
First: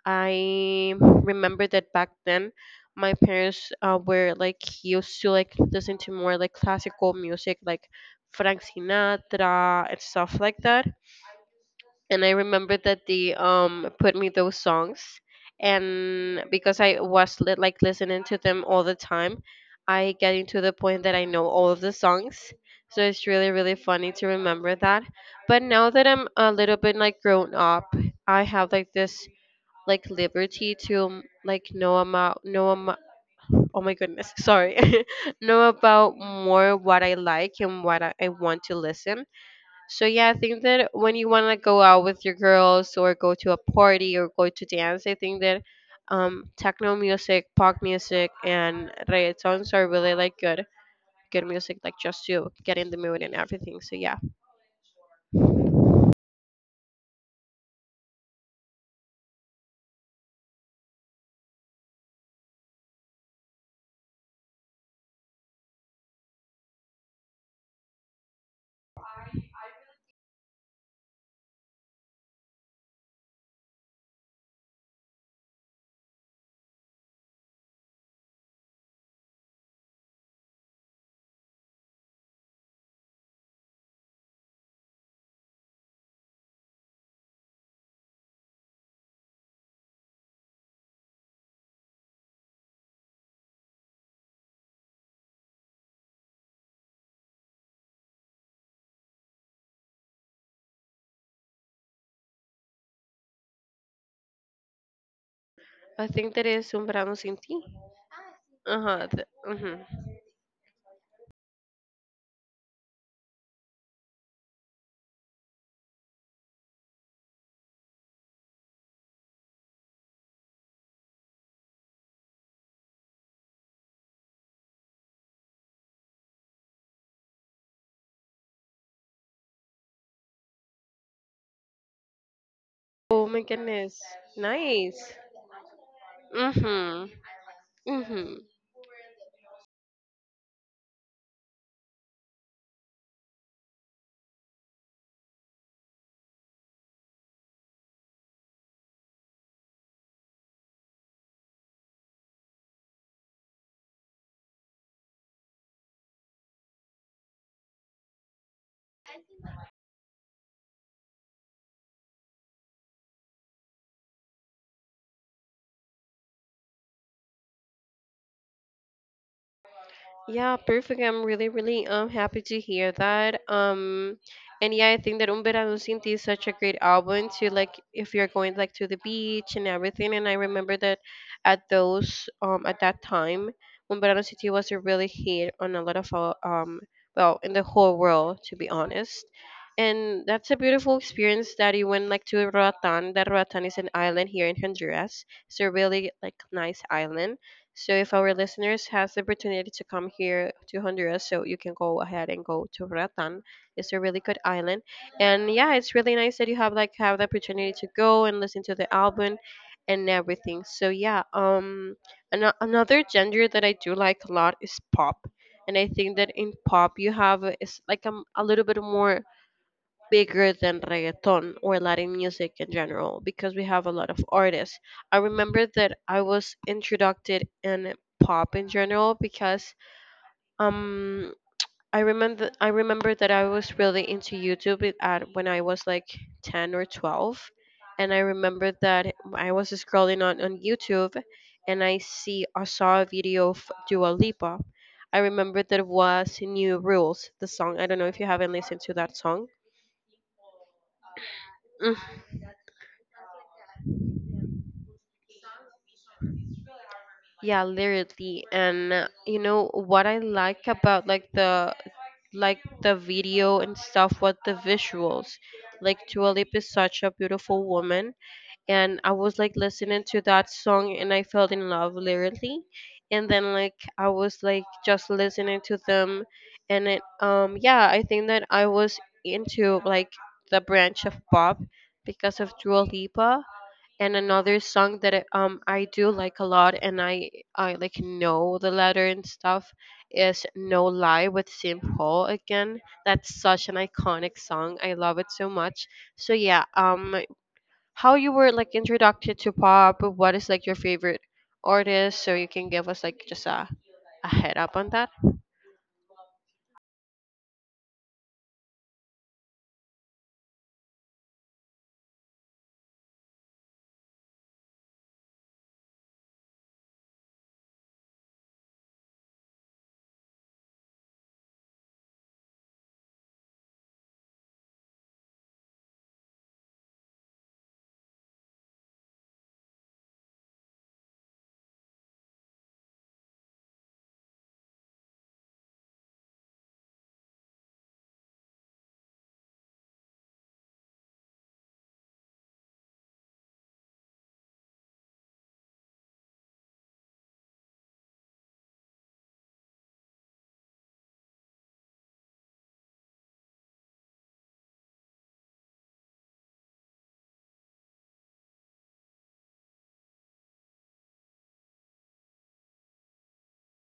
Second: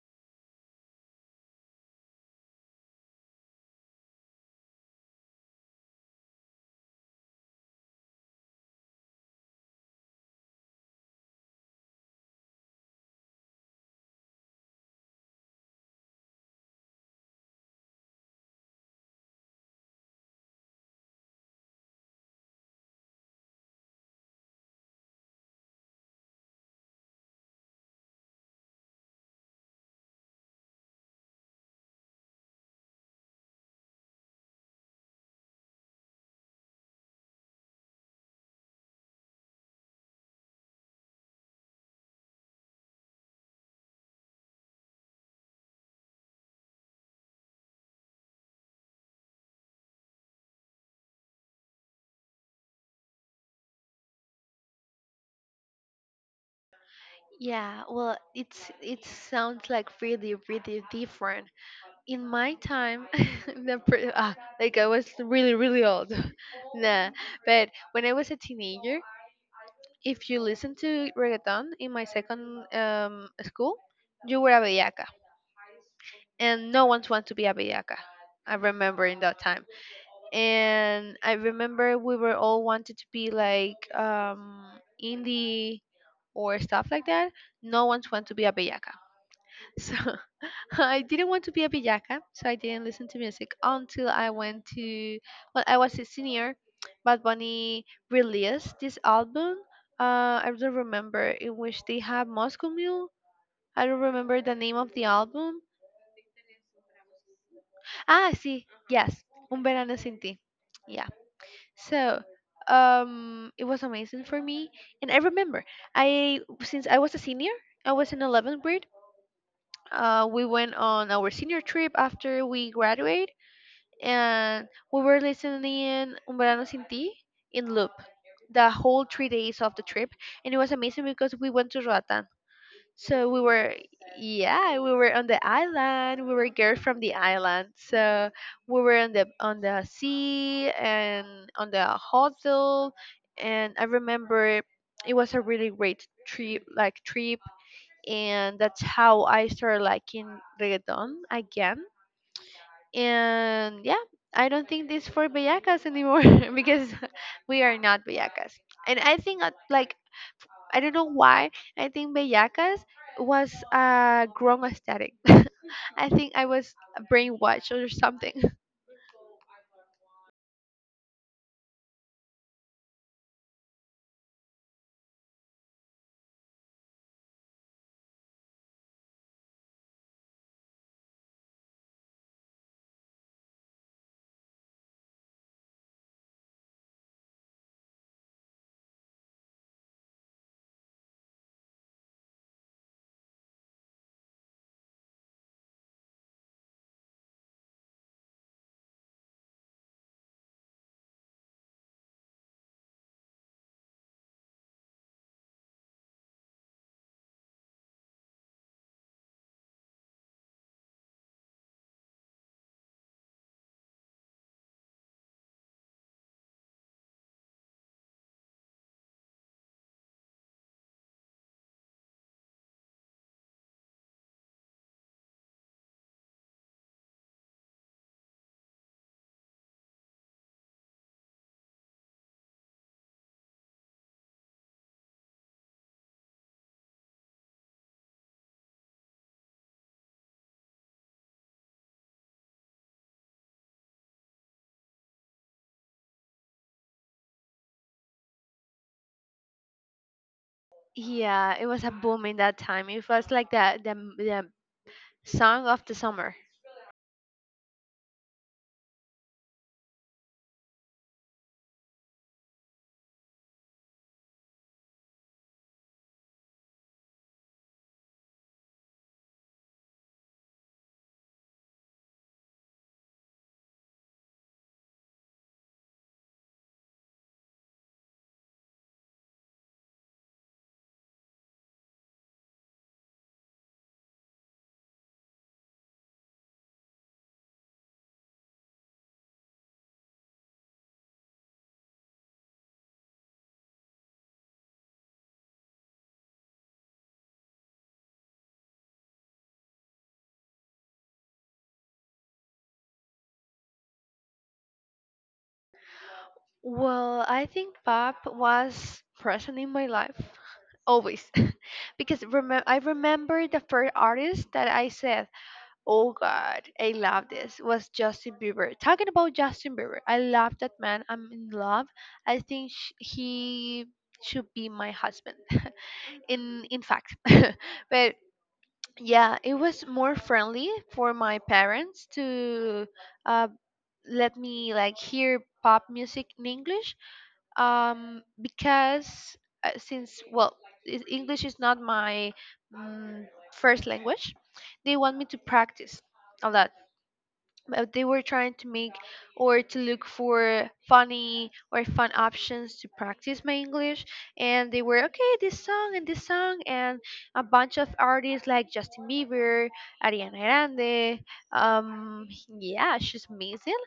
B: I remember that back then my parents were like used to like listen to more like classical music, like Frank Sinatra and stuff like that, and I remember that they put me those songs, and because I was like listening to them all the time, I getting to the point that I know all of the songs. So it's really really funny to remember that. But now that I'm a little bit like grown up, I have like this like liberty to like know about oh my goodness sorry know about more what I like and what I want to listen. So yeah, I think that when you want to go out with your girls or go to a party or go to dance, I think that techno music, pop music, and reggaetons are really like good music, like just to get in the mood and everything. So yeah,
A: Yeah, well, it's it sounds like really, really different. In my time, like I was really, really old. Nah, but when I was a teenager, if you listen to reggaeton in my second school, you were a bellaca, and no one wants to be a bellaca. I remember in that time, and I remember we were all wanted to be like indie or stuff like that. No one wants to be a bellaca. So I didn't want to be a bellaca, so I didn't listen to music until I went to, well, I was a senior. Bad Bunny released this album. I don't remember in which they have Moscow Mule. I don't remember the name of the album.
B: I think that is un verano sin ti.
A: Ah, see,
B: Uh huh.
A: yes, Un
B: Mm-hmm.
A: Verano Sin Ti. Yeah. So it was amazing for me, and I remember, I, since I was a senior, I was in 11th grade. We went on our senior trip after we graduate, and we were listening Un Verano Sin Ti in loop the whole 3 days of the trip, and it was amazing because we went to Roatan.
B: Oh
A: So
B: my
A: we were,
B: goodness,
A: yeah, we
B: nice.
A: were on the island. We were girls from
B: Mm-hmm.
A: the island, so
B: Mm-hmm.
A: we were on the sea and on the hotel. And I remember it was a really great trip, like trip, and that's how I started liking reggaeton again. And yeah, I don't think this for bellacas anymore because we are not bellacas. And I think, like, I don't know why, I think bellacas was a grown aesthetic. I think I was brainwashed or something.
B: Yeah, perfect. I'm really, really happy to hear that. And yeah, I think that Un Verano Sin Ti is such a great album to, like, if you're going, like, to the beach and everything. And I remember that at those at that time, Un Verano Sin Ti was a really hit on a lot of our well, in the whole world to be honest. And that's a beautiful experience that you went, like, to Roatan. That Roatan is an island here in Honduras. It's a really, like, nice island, so if our listeners has the opportunity to come here to Honduras, so you can go ahead and go to Ratan. It's a really good island, and yeah, it's really nice that you have, like, have the opportunity to go and listen to the album and everything. So yeah, another genre that I do like a lot is pop, and I think that in pop you have it's like, a little bit more bigger than reggaeton or Latin music in general, because we have a lot of artists. I remember that I was introduced in pop in general because um I remember that I was really into YouTube at when I was like 10 or 12, and I remember that I was scrolling on YouTube and I saw a video of Dua Lipa. I remember that was New Rules, the song. I don't know if you haven't listened to that song.
A: Yeah, it was a boom in that time. It was like the song of the summer.
B: Yeah, literally. And you know what I like about, like, the like the video and stuff was the visuals. Like, Dua Lipa is such a beautiful woman, and I was, like, listening to that song and I fell in love literally. And then, like, I was, like, just listening to them, and it yeah, I think that I was into, like, the branch of pop because of Dua Lipa, and another song that I do like a lot, and I like know the letter and stuff is No Lie with St. Paul again. That's such an iconic song. I love it so much. So yeah, how you were, like, introduced to pop, what is, like, your favorite artist so you can give us, like, just a head up on that?
A: Well, I think pop was present in my life always. Because I remember the first artist that I said, oh God, I love this, was Justin Bieber. Talking about Justin Bieber? I love that man. I'm in love. I think he should be my husband. In fact, but yeah, it was more friendly for my parents to uh, let me like hear pop music in English. Because since English is not my mm, first language. They want me to practice a lot, but they were trying to make or to look for funny or fun options to practice my English. And they were okay, this song, and a bunch of artists like Justin Bieber, Ariana Grande. Um, yeah, she's amazing.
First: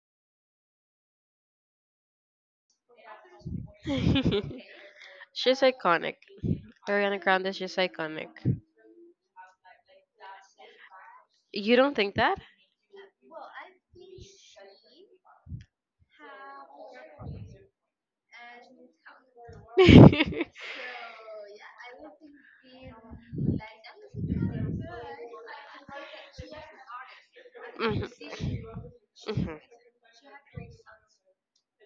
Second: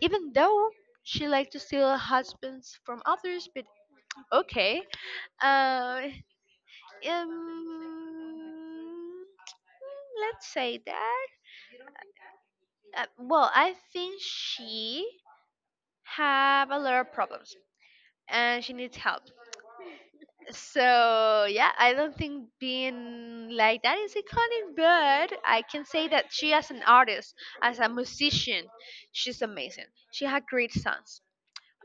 A: Even though she liked to steal husbands from others, but okay.
B: She's
A: Uh,
B: iconic. Ariana Grande is just iconic.
A: um, let's say that.
B: You don't think that?
A: Well, I think she have a lot of problems and she needs help.
B: Mhm,
A: So, yeah, I don't think being like that is iconic, but I can say that she, as an artist, as a musician, she's amazing. She had great songs.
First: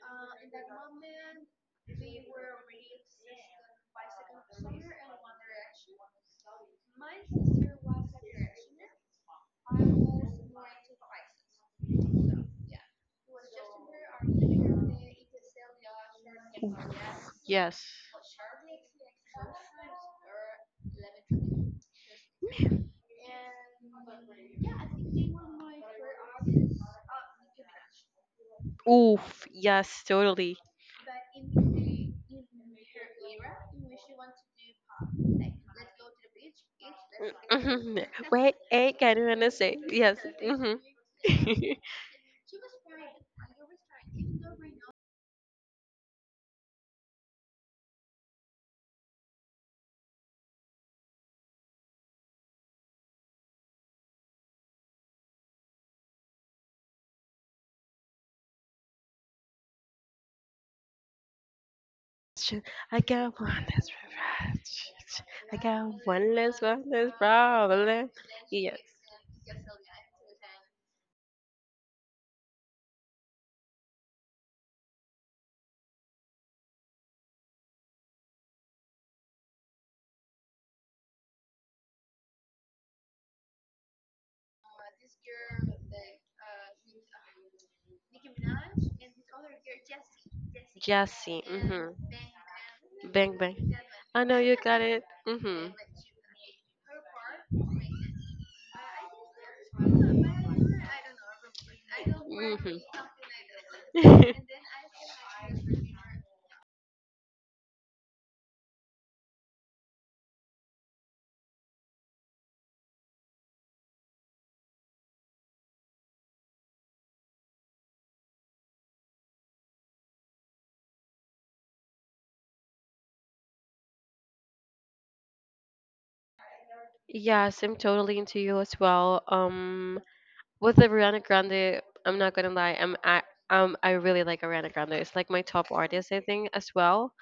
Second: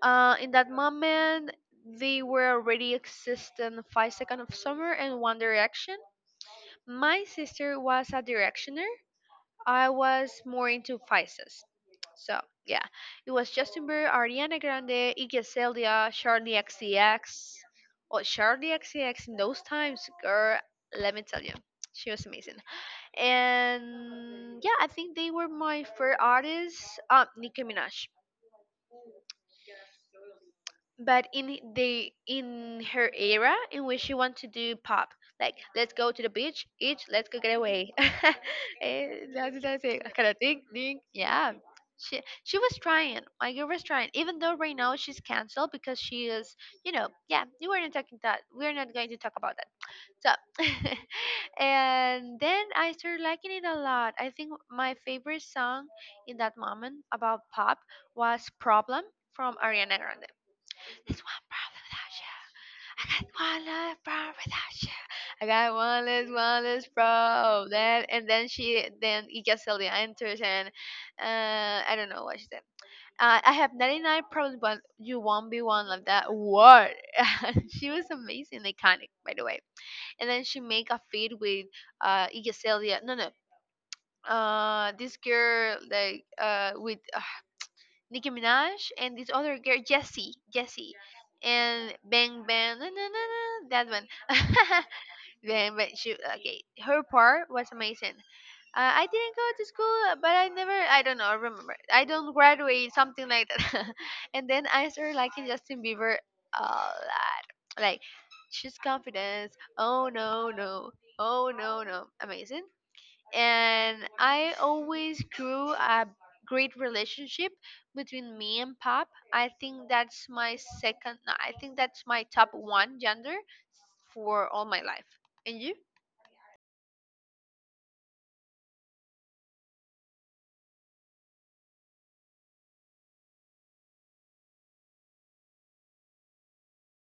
A: In that moment, they were already existing Five Seconds of Summer and One Direction. My sister was a directioner. I was more into Pisces. So yeah, it was Justin Bieber, Ariana Grande, Iggy Azalea, Charlie
B: mhm.
A: XCX.
B: Yes.
A: Oh, Charlie XCX in those times, girl. Let me tell you, she was amazing. And yeah, I think they were my favorite artists. Nicki Minaj.
B: Oof. Yes, totally.
A: But in the in her era in which she want to do pop, like let's go to the beach each, let's go get away.
B: Hmm. Wait, hey, can you
A: That's,
B: understand?
A: that's it
B: Yes.
A: kind of thing,
B: Hmm.
A: thing yeah. She was trying, my girl was trying, even though right now she's canceled because she is, you know, yeah, you were not talking, that we're not going to talk about that. So and then I started liking it a lot. I think my favorite song in that moment about pop was Problem from Ariana Grande. There's one problem without
B: I got one less problem.
A: you. I
B: I
A: got one less problem without you. I got
B: got one less,
A: one
B: one
A: less
B: less
A: problem. Then
B: problem.
A: and then
B: Yes.
A: she, then Ika Celia enters, and I don't know what she said. I have 99 problems, but you won't be one of that. What? She was amazing, iconic, by the way. And then she make a feed with Ika Celia. No, no. This girl like with Nicki Minaj, and this other girl, Jessie,
B: Jassy. Hmm.
A: and Bang Bang, na na na
B: Bang bang.
A: na, that one.
B: I know you got it. Hmm.
A: Bang, but she okay. Her part was amazing. I didn't go to school, but I never, I don't know, remember. I don't graduate, something like that. And then I started liking
B: Hmm.
A: Justin Bieber a lot. Like, she's confidence. Oh no no. Oh no no. Amazing. And I always grew a great relationship between me and pop. I think that's my second. No, I think that's my top one gender for all my life. And you?
B: Yes, I'm totally into you as well. With Ariana Grande, I'm not gonna lie, I really like Ariana Grande. It's like my top artist, I think, as well.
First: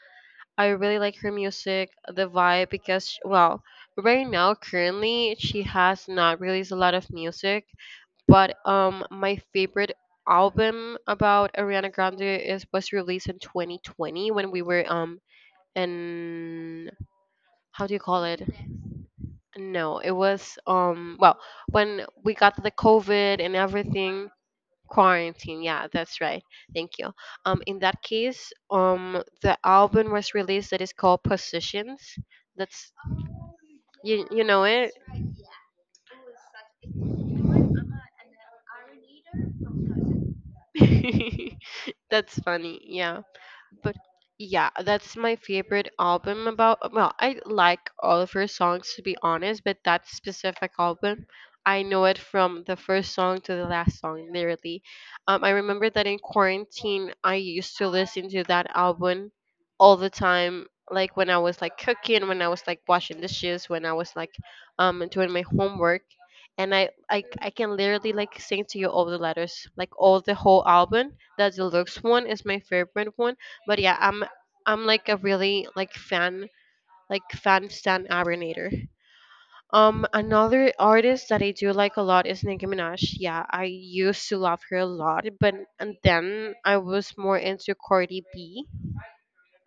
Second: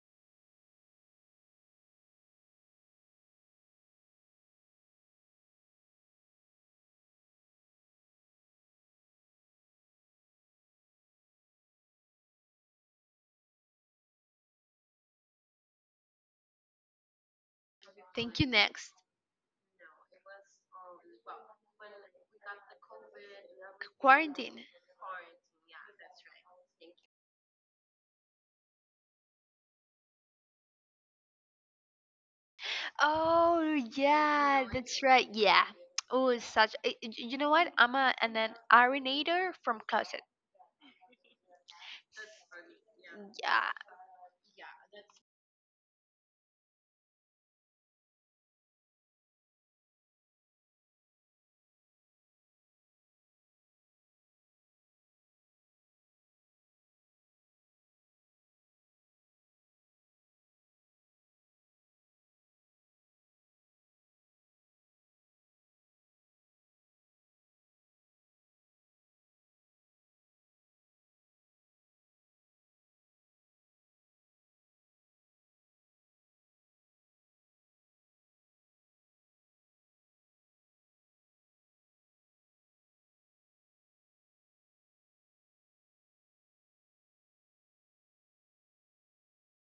B: I really like her music, the vibe, because well, right now currently she has not released a lot of music, but my favorite album about Ariana Grande is was released in 2020 when we were in how do you call
A: Thank
B: it?
A: you, next.
B: No, it was well, when we got the COVID and everything,
A: Quarantine.
B: quarantine. Yeah, that's right. Thank you. In that case, the album was released that is called Positions. That's
A: Oh
B: you you
A: yeah,
B: know it.
A: that's right. Yeah. Oh, it's such. You know what? I'm an ironator from closet.
B: That's funny. Yeah.
A: Yeah.
B: But yeah, that's my favorite album about. Well, I like all of her songs to be honest, but that specific album, I know it from the first song to the last song, literally. I remember that in quarantine, I used to listen to that album all the time. Like, when I was, like, cooking, when I was, like, washing dishes, when I was, like, doing my homework, and I can literally, like, sing to you all the letters, like, all the whole album. The deluxe one is my favorite one, but yeah, I'm like a really like fan stan abrinator. Another artist that I do like a lot is Nicki Minaj. Yeah, I used to love her a lot, but and then I was more into Cardi B.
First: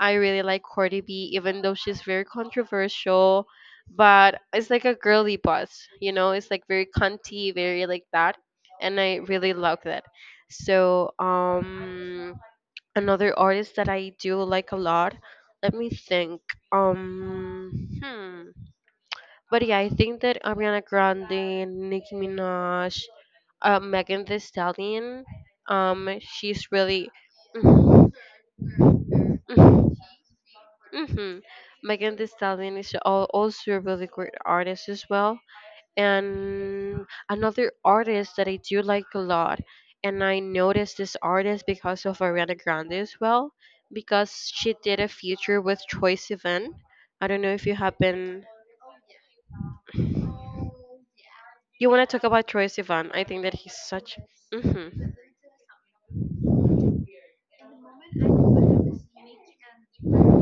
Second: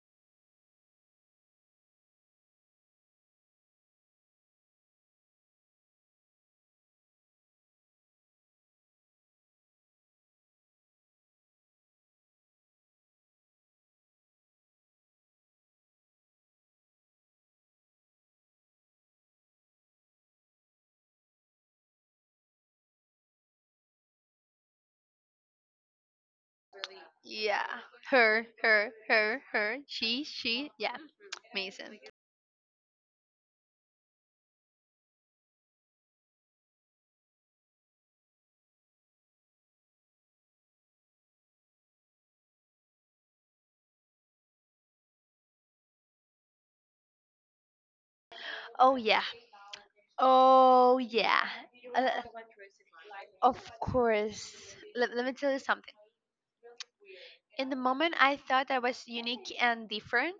B: I really like Cardi B, even though she's very controversial, but it's like a girly boss, you know, it's like very cunty, very like that, and I really love that. So another artist that I do like a lot. Let me think. Um, hmm. But yeah, I think that Ariana Grande, Nicki Minaj, Megan Thee Stallion. She's really.
A: Yeah, yeah,
B: Mm-hmm.
A: amazing.
B: Megan Thee Stallion is also a really great artist as well. And another artist that I do like a lot, and I noticed this artist because of Ariana Grande as well, because she did a feature with Troye Sivan. I don't know if you have been.
A: Oh yeah, oh yeah.
B: You want
A: Uh,
B: to talk about Troye Sivan? I think that
A: of
B: he's such.
A: course.
B: Hmm.
A: Let me tell you something. In the moment, I thought I was unique and different.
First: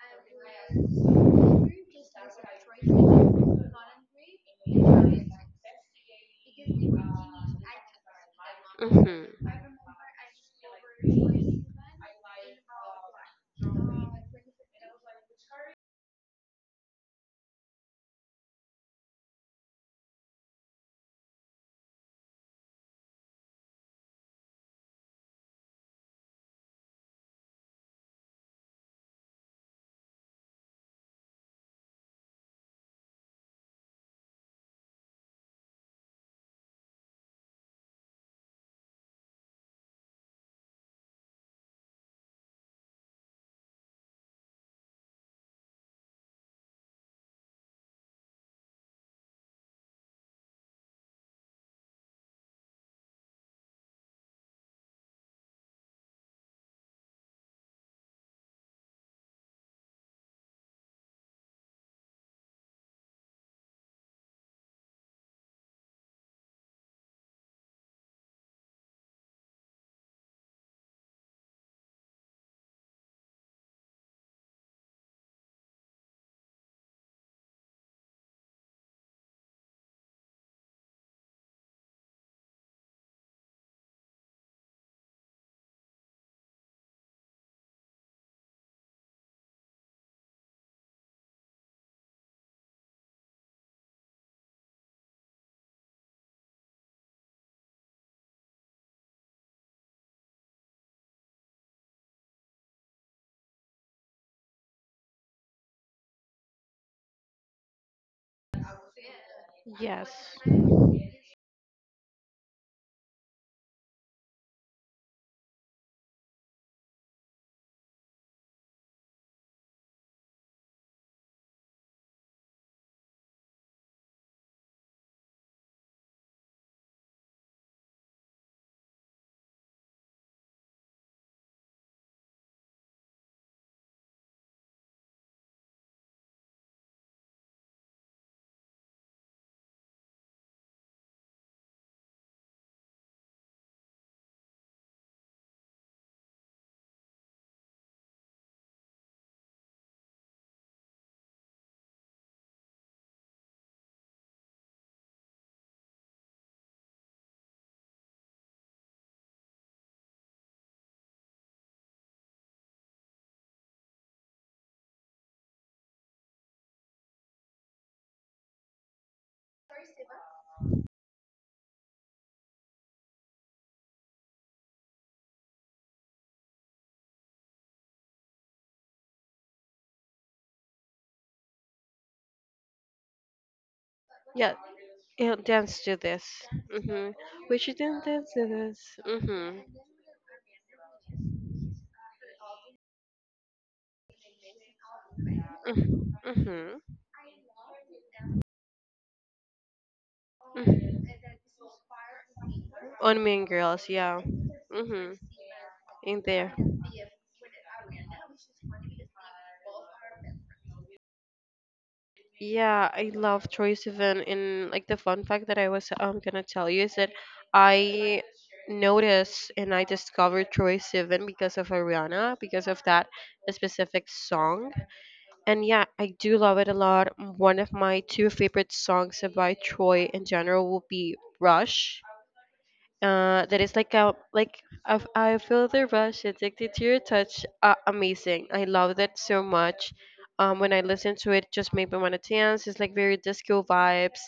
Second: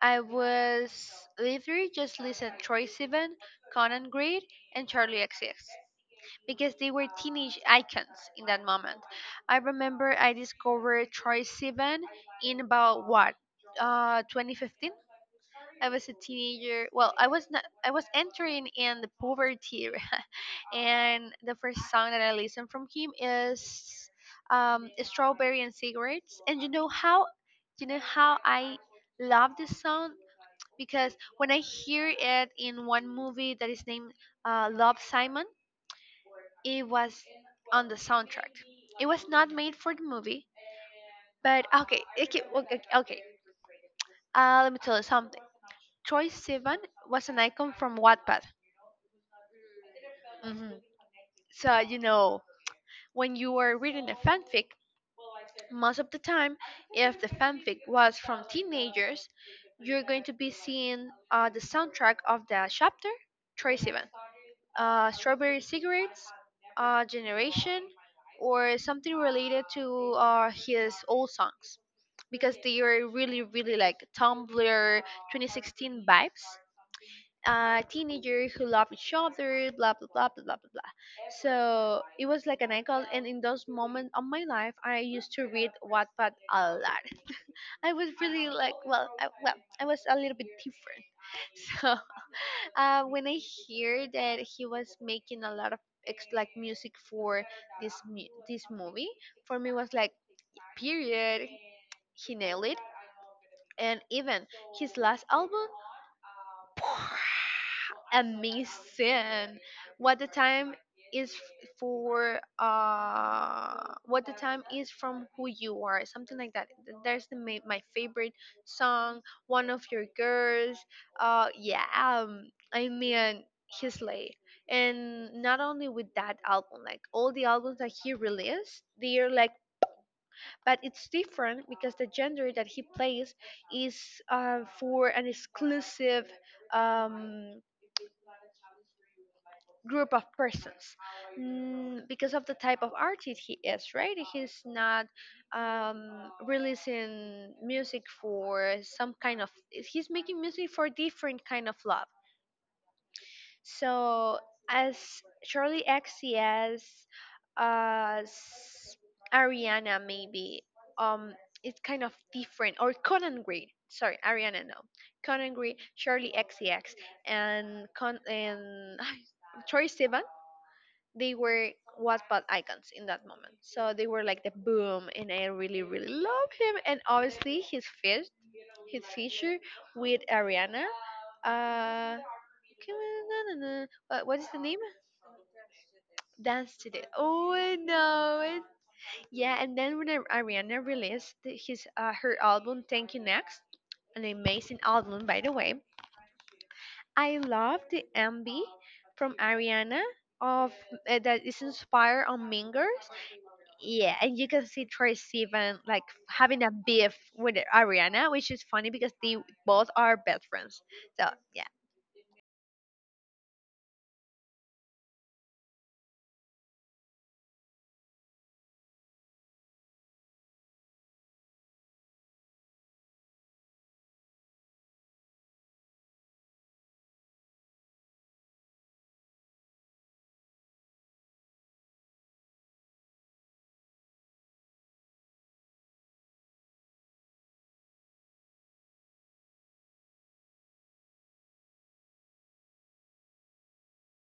A: I was literally just listen Troy Sivan, Conan Gray, and Charlie XCX because they were teenage icons in that moment.
B: Hmm.
A: I remember I discovered Troy Sivan in about what, 2015. I was a teenager. Well, I was not. I was entering in the poverty. And the first song that I listened from him is "Strawberry and Cigarettes." And you know how I love this song, because when I hear it in one movie that is named Love Simon, it was on the soundtrack. It was not made for the movie, but okay, okay, okay. Let me tell you something. Troye Sivan was an icon from Wattpad. Hmm So, you know, when you are reading a fanfic, most of the time, if the fanfic was from teenagers, you're going to be seeing the soundtrack of the chapter, Troye Sivan, Strawberry Cigarettes, Generation, or something related to his old songs, because they are really, really like Tumblr 2016 vibes, teenager who love each other, blah blah blah blah blah blah. So it was like an icon, and in those moments of my life, I used to read Wattpad a lot. I was really like, well, I was a little bit different. So when I hear that he was making a lot of like music for this movie, for me was like, period, he nailed it. And even his last album. Amazing.
B: Yes.
A: What the time what the time is from who you are, something like that. There's my favorite song, One of Your Girls. Yeah I mean, his lay, and not only with that album, like all the albums that he released, they're like, but it's different because the gender that he plays is for an exclusive um group of persons, because of the type of artist he is, right? He's not releasing music for some kind of, he's making music for different kind of love. So as Charlie X C S, as Ariana maybe, um it's kind of different. Or Conan Green, sorry, Ariana, no, Conan Green, Charlie XCX, and Troye Sivan, they were Wattpad icons in that moment. So they were like the boom, and I really, really love him. And obviously his his feature with Ariana. Uh, Come on, na, na, na. What is
B: Yeah,
A: the name?
B: it'll dance to this.
A: Dance today.
B: Mm-hmm.
A: Oh,
B: Which
A: I
B: you didn't dance
A: know
B: to
A: it.
B: this. Mm-hmm.
A: Yeah, and then when Ariana released his her album Thank You Next, an amazing album by the way,
B: Mm-hmm.
A: I love the MB from Ariana of
B: Mm-hmm.
A: that is inspired on Mingers.
B: On Mean Girls,
A: Yeah,
B: yeah.
A: and you can see
B: Mm-hmm.
A: Trace even like
B: In there.
A: having a beef with Ariana, which is funny because they both are best friends. So yeah,
B: Yeah, I love Troye Sivan. And, like, the fun fact that I was gonna tell you is that I noticed and I discovered Troye Sivan because of Ariana, because of that specific song. And yeah, I do love it a lot. One of my two favorite songs by Troy in general will be Rush, that is like a like I feel the rush addicted to your touch, amazing, I love that so much. When I listen to it, just made me want to dance, it's like very disco vibes,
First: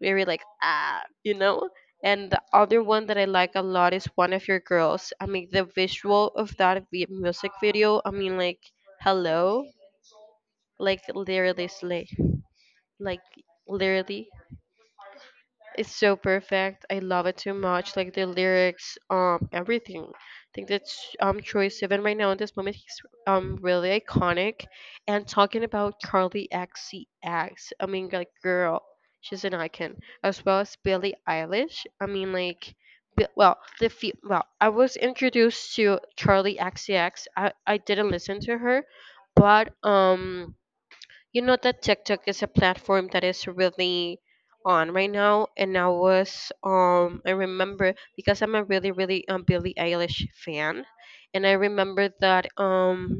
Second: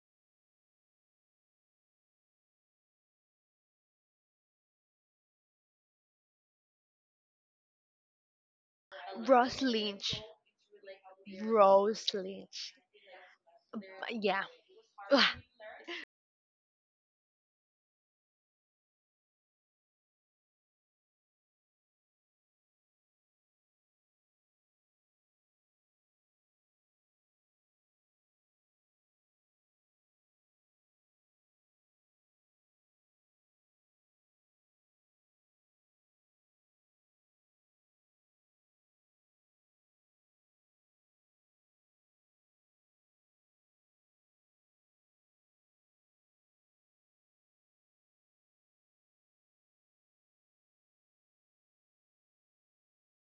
B: very like ah, you know. And the other one that I like a lot is One of Your Girls. I mean, the visual of that music video, I mean, like,
A: Rose
B: hello,
A: Lynch,
B: like, literally slay,
A: Rose Lynch.
B: like, literally,
A: Yeah, ugh.
B: it's so perfect. I love it too much. Like the lyrics, everything. I think that's Troye Sivan right now in this moment he's really iconic. And talking about Carly XCX, I mean, like, girl, she's an icon as well as Billie Eilish. I mean, like. Well, well, I was introduced to Charlie XCX. I didn't listen to her, but you know that TikTok is a platform that is really on right now, and I was I remember because I'm a really really Billie Eilish fan, and I remember that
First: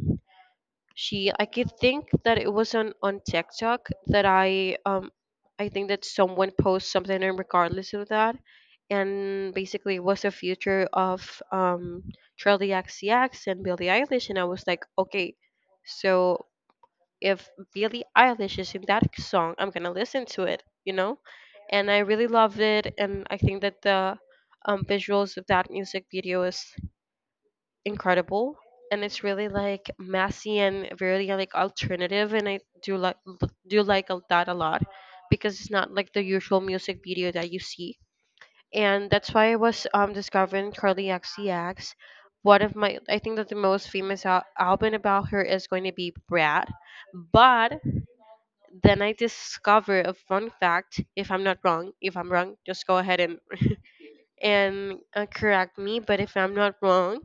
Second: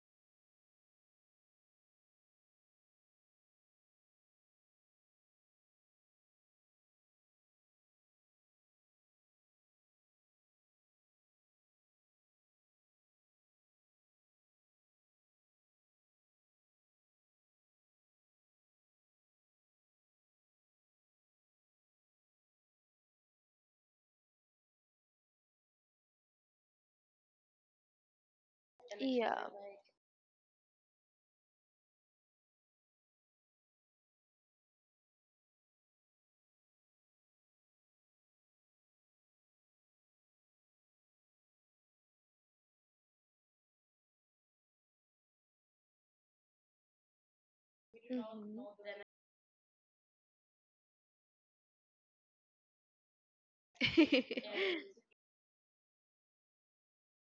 B: she I could think that it was on TikTok that I think that someone posted something and regardless of that, and basically it was a future of um Charlie XCX and Billie Eilish, and I was like, okay. So if Billie Eilish is in that song, I'm gonna listen to it, you know? And I really loved it, and I think that the visuals of that music video is incredible, and it's
A: Yeah.
B: really like messy and really like alternative, and I do like that a lot because it's not like the usual music video that you see, and that's why I was discovering Carly XCX. One of my, I think that the most famous album about her is going to be Brad, but
A: Mhm.
B: then I discover a fun fact. If I'm not wrong, if I'm wrong, just go ahead and correct me. But if I'm not wrong,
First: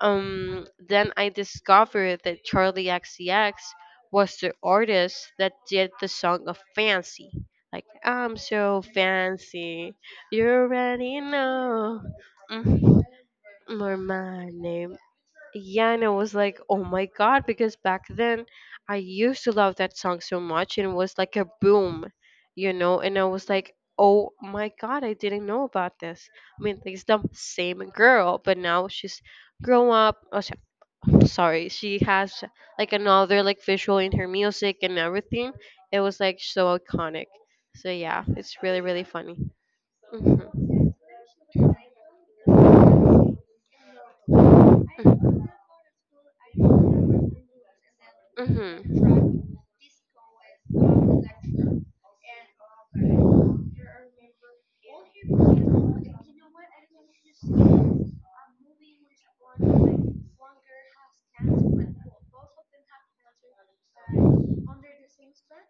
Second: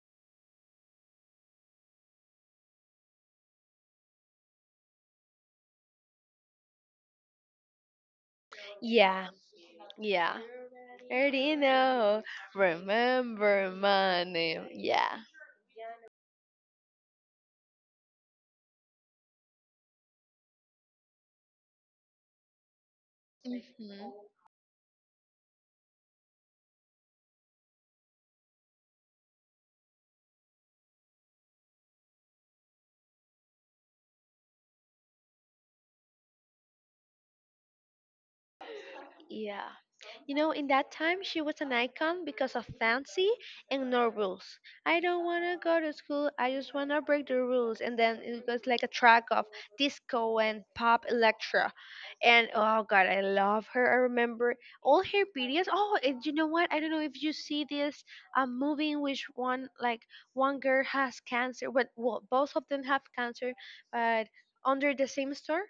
B: then I discovered that Charlie XCX was the artist that did the song of Fancy. Like, I'm so
A: Yeah,
B: fancy,
A: yeah.
B: you already
A: Already
B: know.
A: know.
B: Mm.
A: Remember
B: Or
A: my
B: my
A: name.
B: name
A: Yeah.
B: yeah, and I was like, oh my God, because back then I used to love that song so much and it was like a boom, you know, and I was like,
A: Mhm.
B: oh my God, I didn't know about this. I mean, it's the same girl, but now she's grown up. Oh, sorry, she has like another like visual in her music and everything. It was like so iconic. So yeah, it's really, really funny.
A: Yeah. You know, in
B: Hmm.
A: that time, she was an icon because of Fancy and No Rules. I don't want to go to school, I just want to break the rules. And then it
B: Hmm.
A: was
B: Hmm.
A: like a track of disco and pop electro. And oh, God, I love her. I remember all her videos. Oh, and you know what? I don't know if you see this movie in which one, like, one girl has cancer. But, well, both of them have cancer, but under the same store.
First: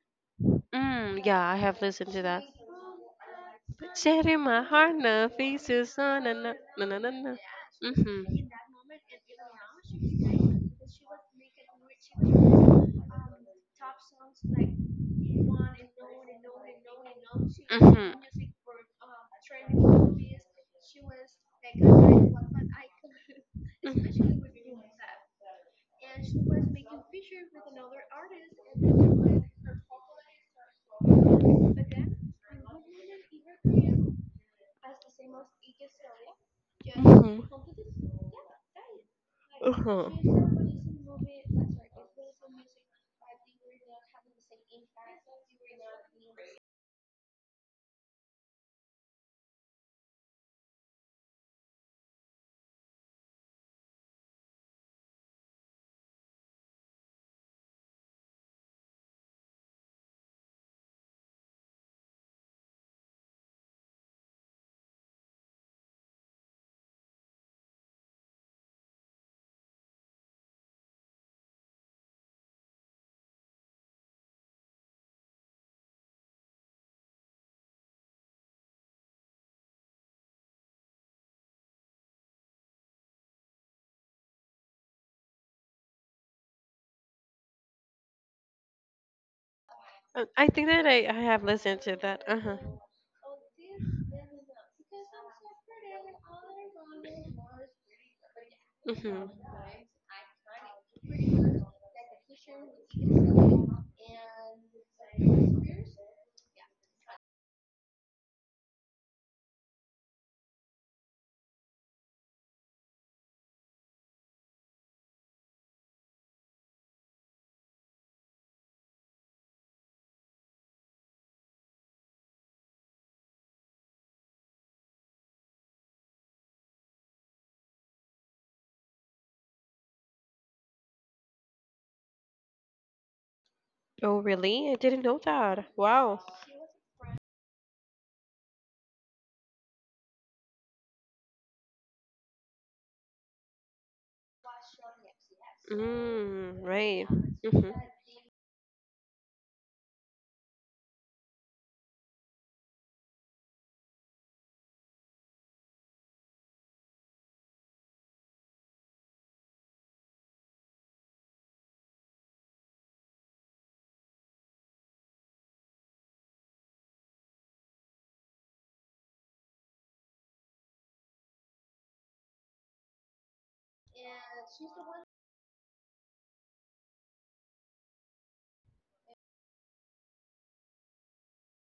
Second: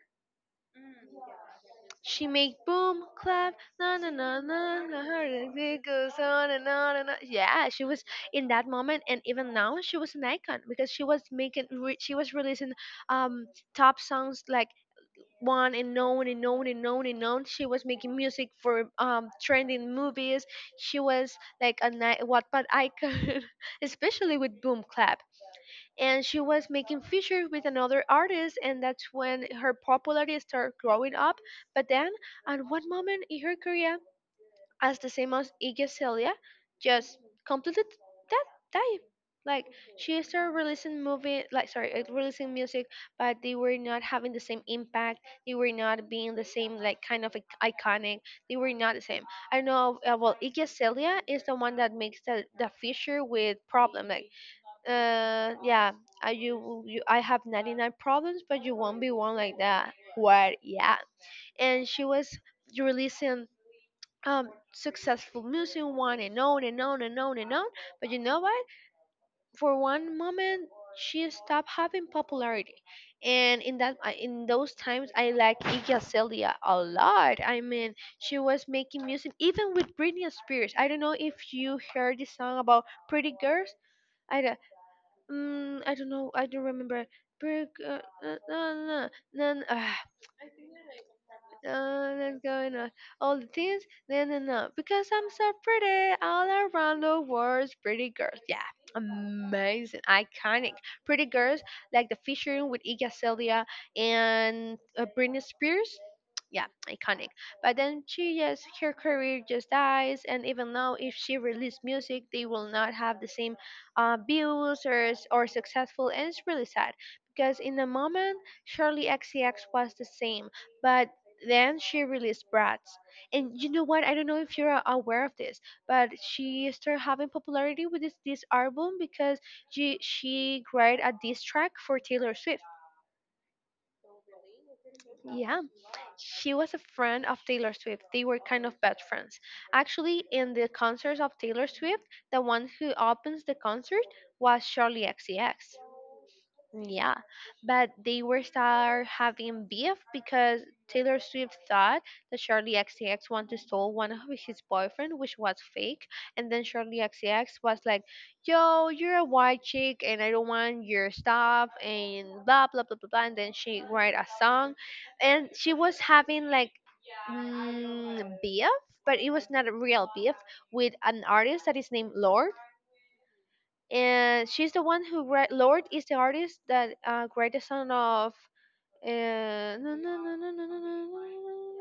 B: Mm, yeah, I have listened to
A: She
B: that.
A: make boom, clap, na na
B: Share
A: na
B: my
A: na
B: heart,
A: na.
B: no
A: As it
B: pieces,
A: goes
B: na na
A: on
B: na
A: and
B: na
A: on
B: na na
A: and on.
B: na.
A: Yeah, she was
B: Mhm.
A: in that moment, and even now she was an icon, because she was making, she was releasing um top songs like one and known and known and known and known. She was
B: Mhm.
A: making music for trending movies. She was like a Wattpad icon, especially
B: Mhm.
A: with Boom Clap, and she was making features with another artist, and that's when her popularity started growing up. But then at one moment in her career, as the same as Iggy Celia, just
B: Mhm.
A: completed that type, like,
B: Uh-huh.
A: she started releasing movie, like, sorry, releasing music, but they were not having the same impact, they were not being the same like kind of iconic, they were not the same. I know, well, Iggy Celia is the one that makes the feature with Problem, like, yeah, I, you, will- you I have 99 problems but you won't be one, like that, what, yeah. And she was releasing successful music one and on and on and on and on, but you know what, for one moment she stopped having popularity. And in that in those times I like Iggy Azalea a lot. I mean, she was making music even with Britney Spears. I don't know if you heard the song about Pretty Girls. i, Mm, I don't know. I don't remember. Burger. No, no, no. No, no, no. Ah.
B: I think that I have listened to that. Uh
A: That's
B: huh.
A: going on. All the things, no, no, no. Because I'm so pretty, all around the world, pretty girls. Yeah,
B: Hmm.
A: amazing, iconic. Pretty girls, like the featuring with Iggy Azalea and Britney Spears. Yeah, iconic. But then she just her career just dies, and even now, if she released music, they will not have the same views or successful, and it's really sad. Because in the moment, Shirley XCX was the same, but then she released Bratz. And you know what? I don't know if you're aware of this, but she started having popularity with this album because she created a diss track for Taylor Swift.
B: Oh, really? I didn't know
A: Yeah,
B: that. Wow.
A: she was a friend of Taylor Swift. They were kind of best friends. Actually, in the concerts of Taylor Swift, the one who opens the concert was Charlie XCX.
B: Mm, right.
A: Yeah,
B: Mm-hmm.
A: but they were start having beef because Taylor Swift thought that Charlie XCX wanted to stole one of his boyfriend, which was fake. And then Charlie XCX was like, "Yo, you're a white chick, and I don't want your stuff," and blah blah blah blah blah. And then she write a song, and she was having like beef, but it was not a real beef with an artist that is named Lorde, and she's the one who write. Lord is the artist that write the song of uh, na- na- na- na- na- na- na- na-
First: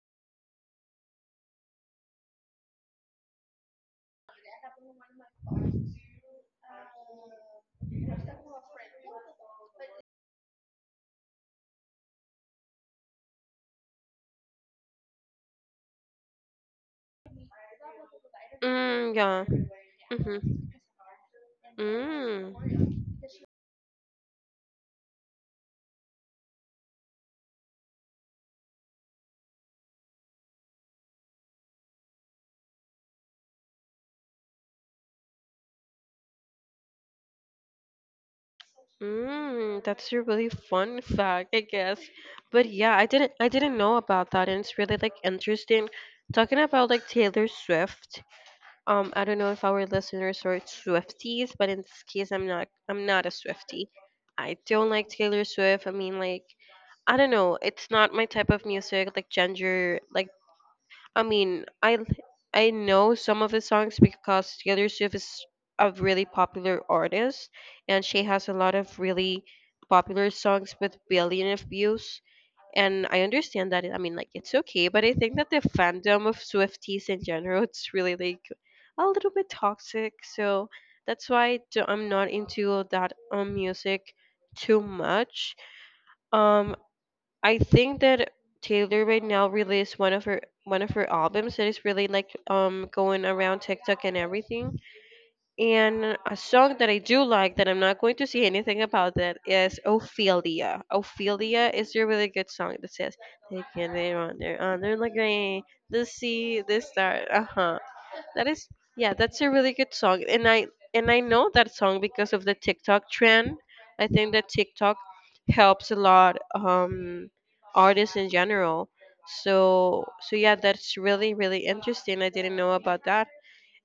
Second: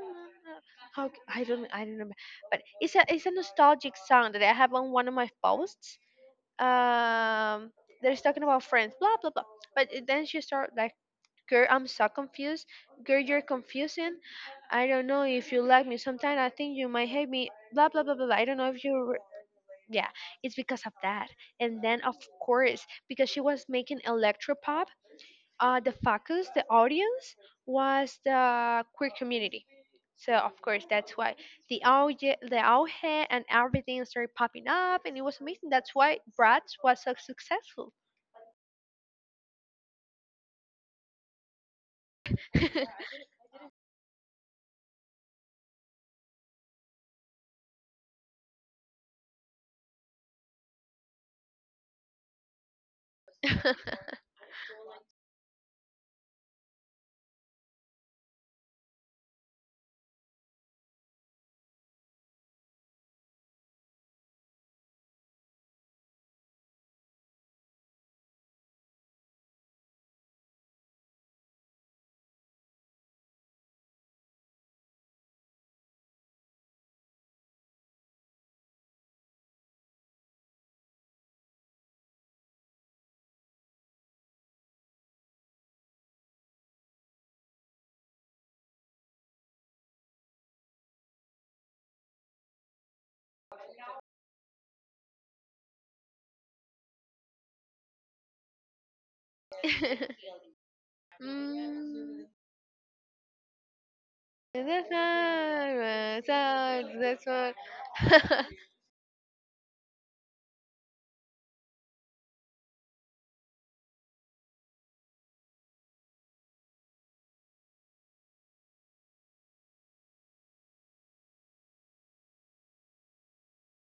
A: I don't remember, but it's a nostalgic song that I have on one of my posts. Um, they're talking about friends, blah blah blah. Then she start like, "Girl, I'm so confused. Girl, you're confusing. I don't know if you like me. Sometimes I think you might hate me. Blah blah blah blah blah. I don't know if
B: Mm,
A: you,"
B: yeah.
A: yeah,
B: Mm-hmm.
A: it's because of that, and then of
B: Mm.
A: course, because she was making electropop, the audience was the queer community, so of course that's why the auge and everything started popping up, and it was amazing. That's why Bratz was so successful.
B: Mm, that's a really fun fact, I guess. But yeah, I didn't know about that, and it's really like interesting talking about like Taylor Swift. I don't know if our listeners are Swifties, but in this case, I'm not. I'm not a Swiftie. I don't like Taylor Swift. I mean, like, I don't know. It's not my type of music. Like ginger. Like, I mean, I l- I know some of the songs because Taylor Swift is a really popular artist, and she has a lot of really popular songs with billion of views, and I understand that. I mean, like it's okay, but I think that the fandom of Swifties in general, it's really like a little bit toxic. So that's why I'm not into that music too much. Um, I think that Taylor right now released one of her albums that is really like going around TikTok and everything. And a song that I do like that I'm not going to say anything about that is Ophelia. Ophelia is a
A: Mm,
B: really good song that says they wander
A: that's
B: under the grain,
A: not-
B: the
A: that's
B: sea, the
A: not-
B: star.
A: that's
B: Uh
A: not-
B: huh. That is yeah, that's a really good song. And I know that song because of the TikTok trend. I think that TikTok helps a lot artists in general. So yeah, that's really interesting. I didn't know about that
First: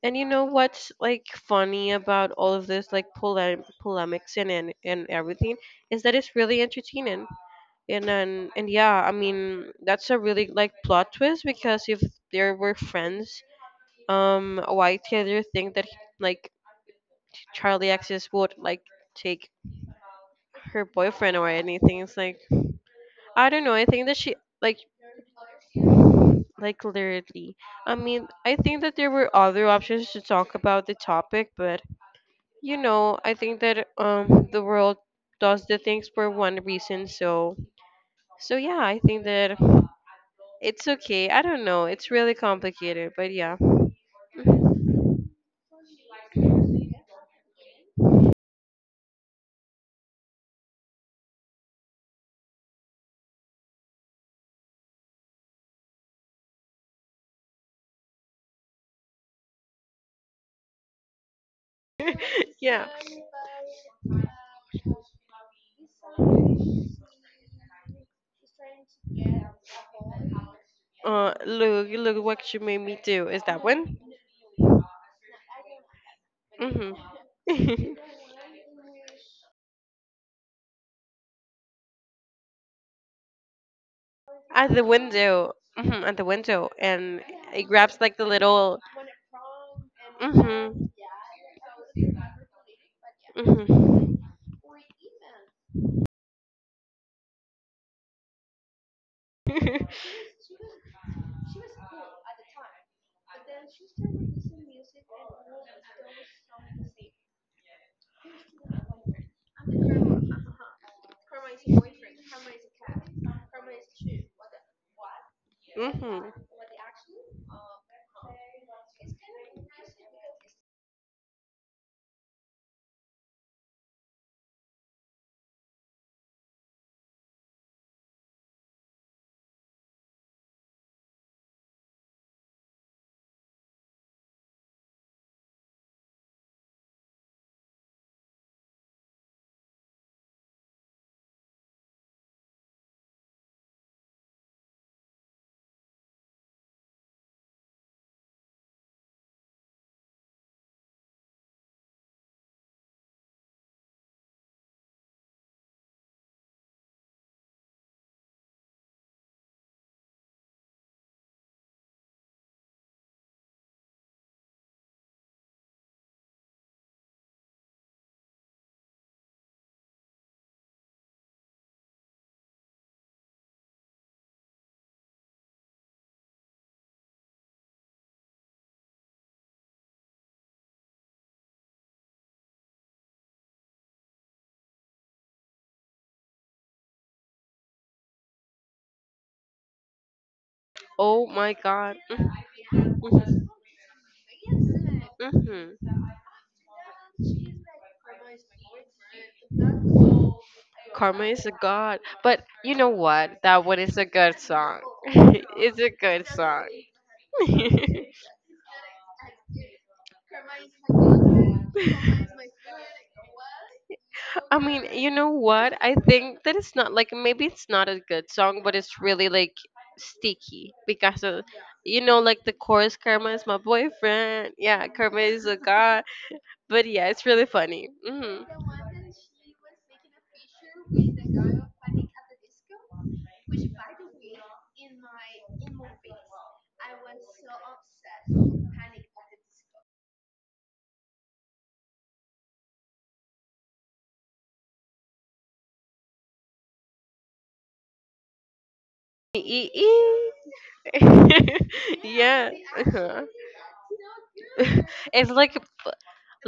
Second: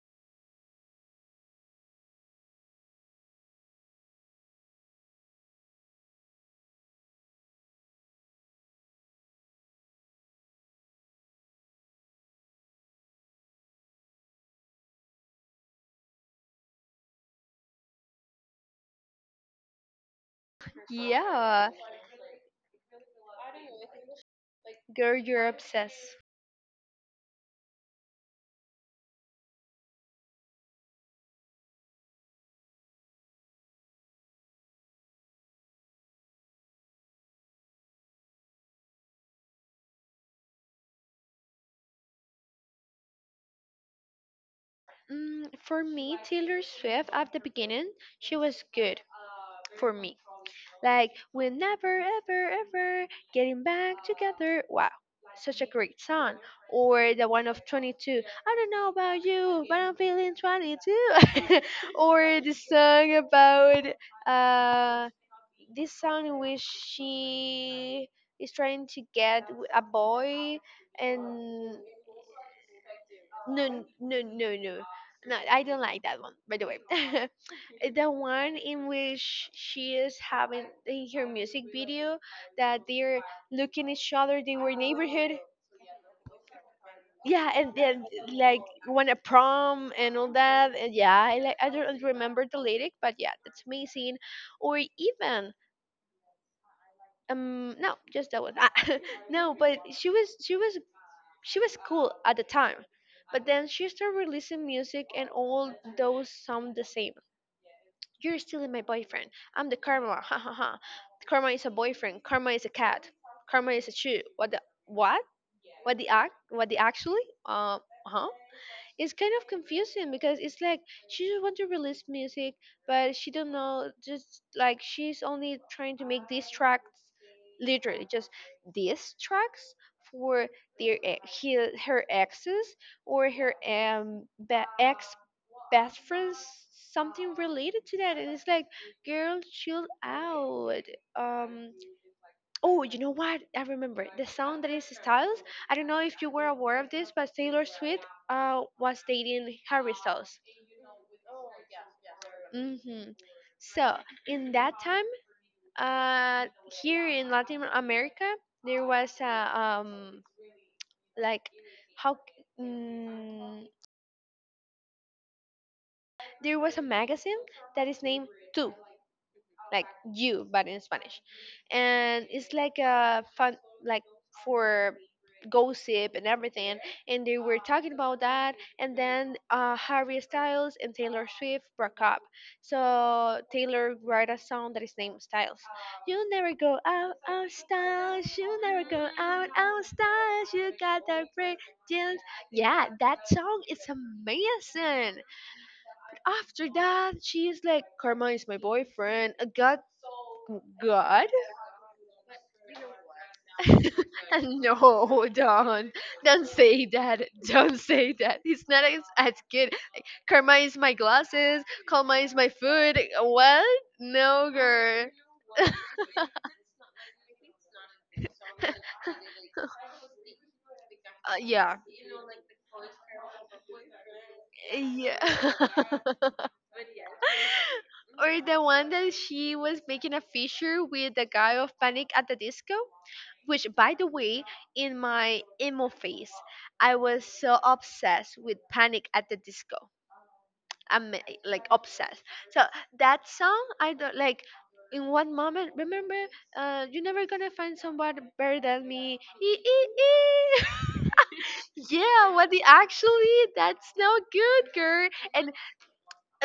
B: and you know what's like funny about all of this, like polemics and everything, is that it's really entertaining. And yeah, I mean that's a really like plot twist because if they were friends, why did you think that like Charlie Axis would like take her boyfriend or
A: yeah,
B: anything? It's like I don't know. I think that she like
A: girl, you're obsessed.
B: like literally. I mean, I think that there were other options to talk about the topic, but you know, I think that the world does the things for one reason, so yeah, I think that it's okay. I don't know. It's really complicated, but yeah.
A: For me, Taylor Swift at the beginning, she was good for me. Like, we're never ever ever getting back together. Wow, such a great song. Or the one of 22. I don't know about you, but I'm feeling 22. Or the
B: yeah.
A: song about uh this song in which she is trying to get a boy, and
B: Look, look what you made me do. Is that
A: no,
B: one?
A: no, no, no, no, I don't like that one, by the way.
B: Mhm.
A: The one in which she is having in her music video, that they're looking each other, they were
B: at the
A: neighborhood.
B: window, at the window, and
A: Yeah,
B: it
A: and
B: grabs
A: then
B: like the
A: like
B: little.
A: won a prom and all that.
B: Mhm.
A: And yeah, I don't remember the lyric, but yeah, that's amazing.
B: Mhm.
A: Or even no, just that one. Ah, no, but she was cool at the time. But then she started releasing music, and all those sound the same. You're still my boyfriend, I'm the karma. Ha ha ha. Karma is a boyfriend, karma is a cat, karma is a shoe. What the, what what the act
B: mhm.
A: what the actually, huh? It's kind of confusing, because it's like she just want to release music, but she don't know. Just like she's only trying to make these tracks, literally just these tracks for her exes, or her ex best friends, something related to that. And it's like, girl, chill out. um Oh, you know what? I remember the song that is Styles. I don't know if you were aware of this, but Taylor Swift was dating Harry Styles. hmm So in that time, uh, here in Latin America, there was a um like how mm, there was a magazine that is named Two. Like "you," but in Spanish, and it's like a fun, like, for gossip and everything. And they were talking about that, and then Harry Styles and Taylor Swift broke up, so Taylor wrote a song that is named Styles. You never go out out Styles, you never go out out Styles, you got
B: Oh
A: that
B: my
A: break.
B: god.
A: Yeah, that
B: Mhm.
A: song is amazing.
B: Mhm.
A: After that, she's like, "Karma is my boyfriend." God,
B: Karma
A: God?
B: is a god, but you know what? That one is a good song.
A: No,
B: it's a good
A: don't
B: song.
A: say that. Don't say that. It's not as good. Karma is my glasses. Karma is my food. What? No,
B: I mean,
A: girl.
B: you know what? I think that it's not like maybe it's not a good song, but it's really like sticky because
A: Uh,
B: of,
A: yeah.
B: you know, like the chorus Karma is my boyfriend. Yeah, Karma is
A: Yeah.
B: a god. But yeah, it's really funny. Hmm.
A: Or the one that she was making a feature with the guy of Panic at the Disco. Which, by the way, in my emo phase, I was so obsessed with Panic at the Disco. I'm like obsessed. So that song, I don't like. In one moment, remember, you're never gonna find somebody better than me. Ee, ee, ee. Yeah,
B: yeah.
A: what the
B: Uh-huh.
A: actually? That's not good, girl.
B: it's
A: And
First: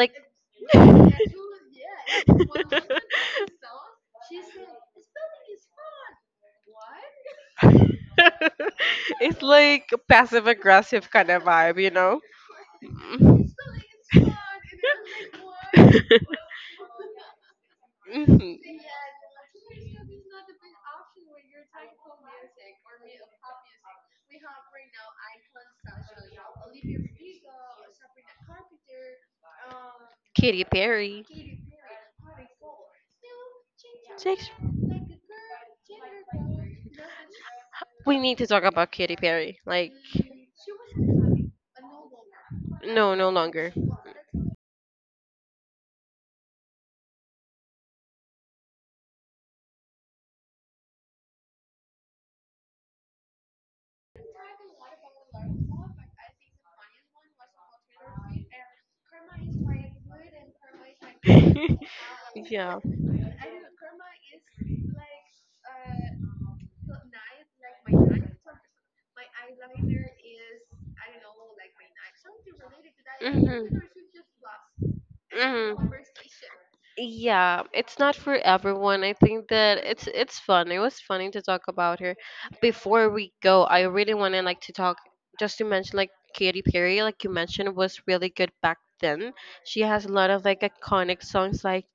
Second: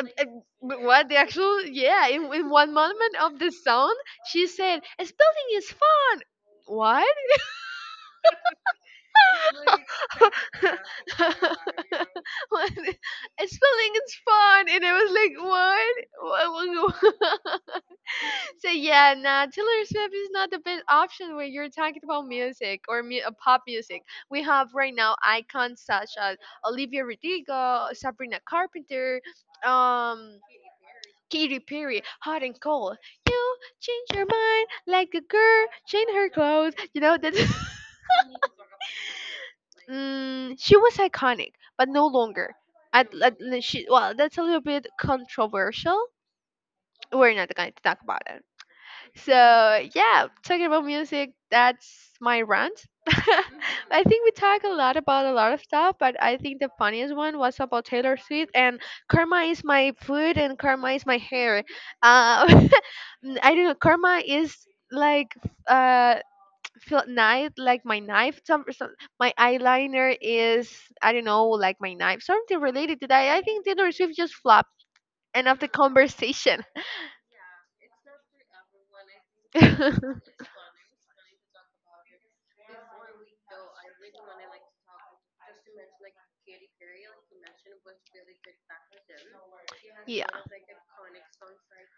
A: but what the actual yeah, in, one moment of the song she said spelling is fun. What?
B: it's like passive aggressive kind of vibe, you know?
A: What?
B: Mhm.
A: Spelling is fun. And I was like, what, what?
B: Mhm.
A: So yeah, nah, Taylor Swift is not the best option when you're talking about music, or pop music. We have right now icons such as Olivia Rodrigo, Sabrina Carpenter, um
B: Katy Perry.
A: Katy Perry. Hot and cold. You change your
B: Six-
A: mind like a girl change her clothes. You know that.
B: we need to talk about Katy Perry. Like,
A: She was iconic, but no longer. At,
B: no, no
A: at
B: longer.
A: well, that's a little bit controversial. We're not going to talk about it. So yeah, talking about music, that's my rant. I think we talk a lot about a lot of stuff, but I think the funniest one was about Taylor Swift and karma is my food and karma is my hair. Uh, I
B: yeah.
A: I don't know. Karma is like uh feel knife, like my knife, some, my eyeliner is, I don't know, like my knife, something related to that. I think
B: Hmm.
A: Taylor Swift just flopped. End of the
B: Hmm.
A: conversation.
B: Yeah, it's not for everyone. I think that it's fun. It was funny to talk about her. Before we go, I really want to like to talk just to mention like Katy Perry, like you mentioned, was really good back then. She has a
A: Yeah.
B: lot of like iconic songs like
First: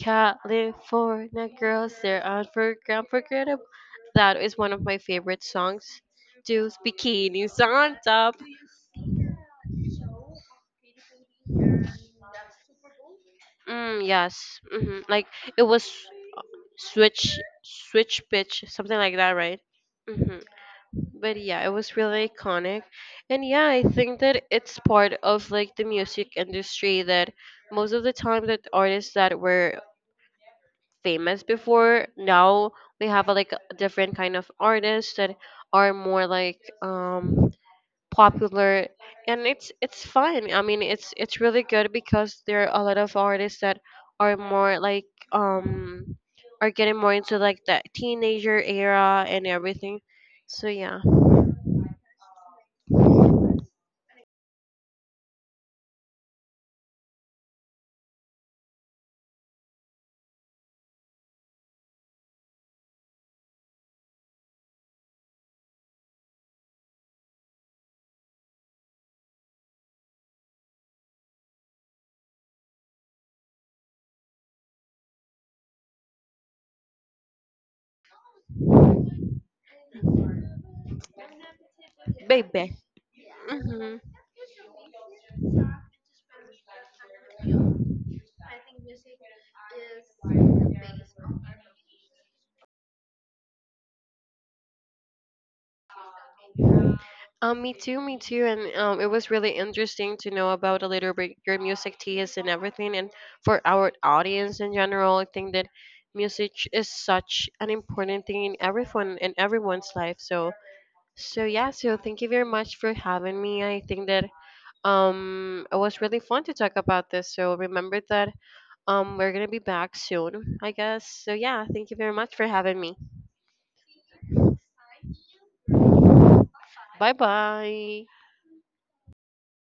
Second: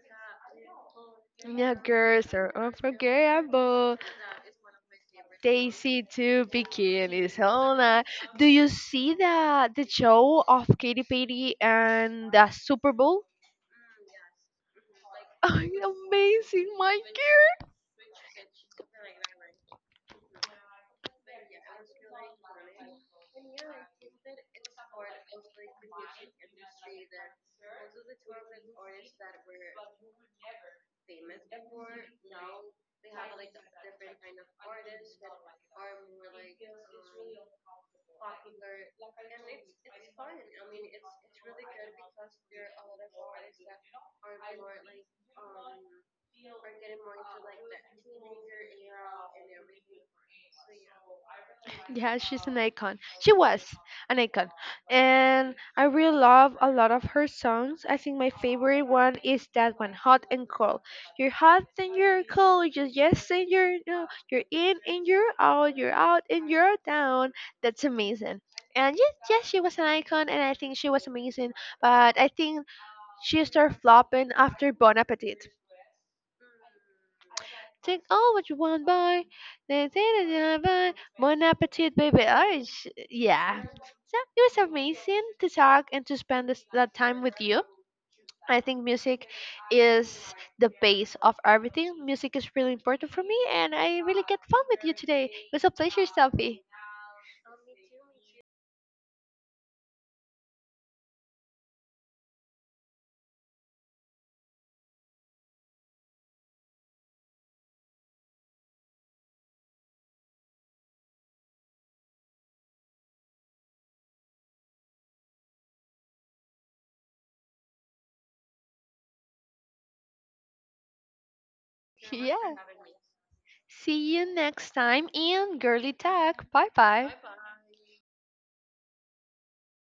B: California
A: Yeah,
B: Girls, they're
A: girls are
B: unforgettable.
A: unforgettable.
B: That is one of my favorite songs.
A: Daisy to
B: Those
A: Bikini.
B: bikinis on
A: All
B: top.
A: Do you see the show of Katy Perry and the Super Bowl?
B: Mm, yes. Hmm. Like it was.
A: Amazing, my
B: switch
A: girl.
B: switch pitch, something like that, right? Hmm. But yeah, it was really iconic, and yeah, I think that it's part of like the music industry that most of the time that artists that were famous before, now we have like a different kind of artists that are more like popular, and it's fun. I mean, it's really good because there are a lot of artists that are more like um are getting more into like that teenager era and everything, so yeah.
A: Yeah, she's an icon. She was an icon. And I really love a lot of her songs. I think my favorite one is that one, Hot and Cold. You're hot and you're cold, you're yes and you're no. You're in and you're out and you're down. That's amazing. And yes, yes, she was an icon, and I think she was amazing. But I think she started flopping after Bon Appetit. Take all what you want, boy. They say that you have a Bon appetit, baby.
B: Baby.
A: Irish. Yeah. So it was amazing to talk and to spend this, that time with you.
B: Hmm.
A: I think music is the base of everything. Music is really important for me, and I really get fun with you today. It was a pleasure, Sophie.
B: Me too, me too, and it was really interesting to know about a little bit your music taste and everything, and for our audience in general, I think that music is such an important thing in everyone's life. So, so yeah, so thank you very much for having me. I think that it was really fun to talk about this. So remember that we're gonna be back soon, I guess. So yeah, thank you very much for
A: Yeah.
B: having me.
A: See you next time in Girly Talk. Bye bye.
B: Bye bye.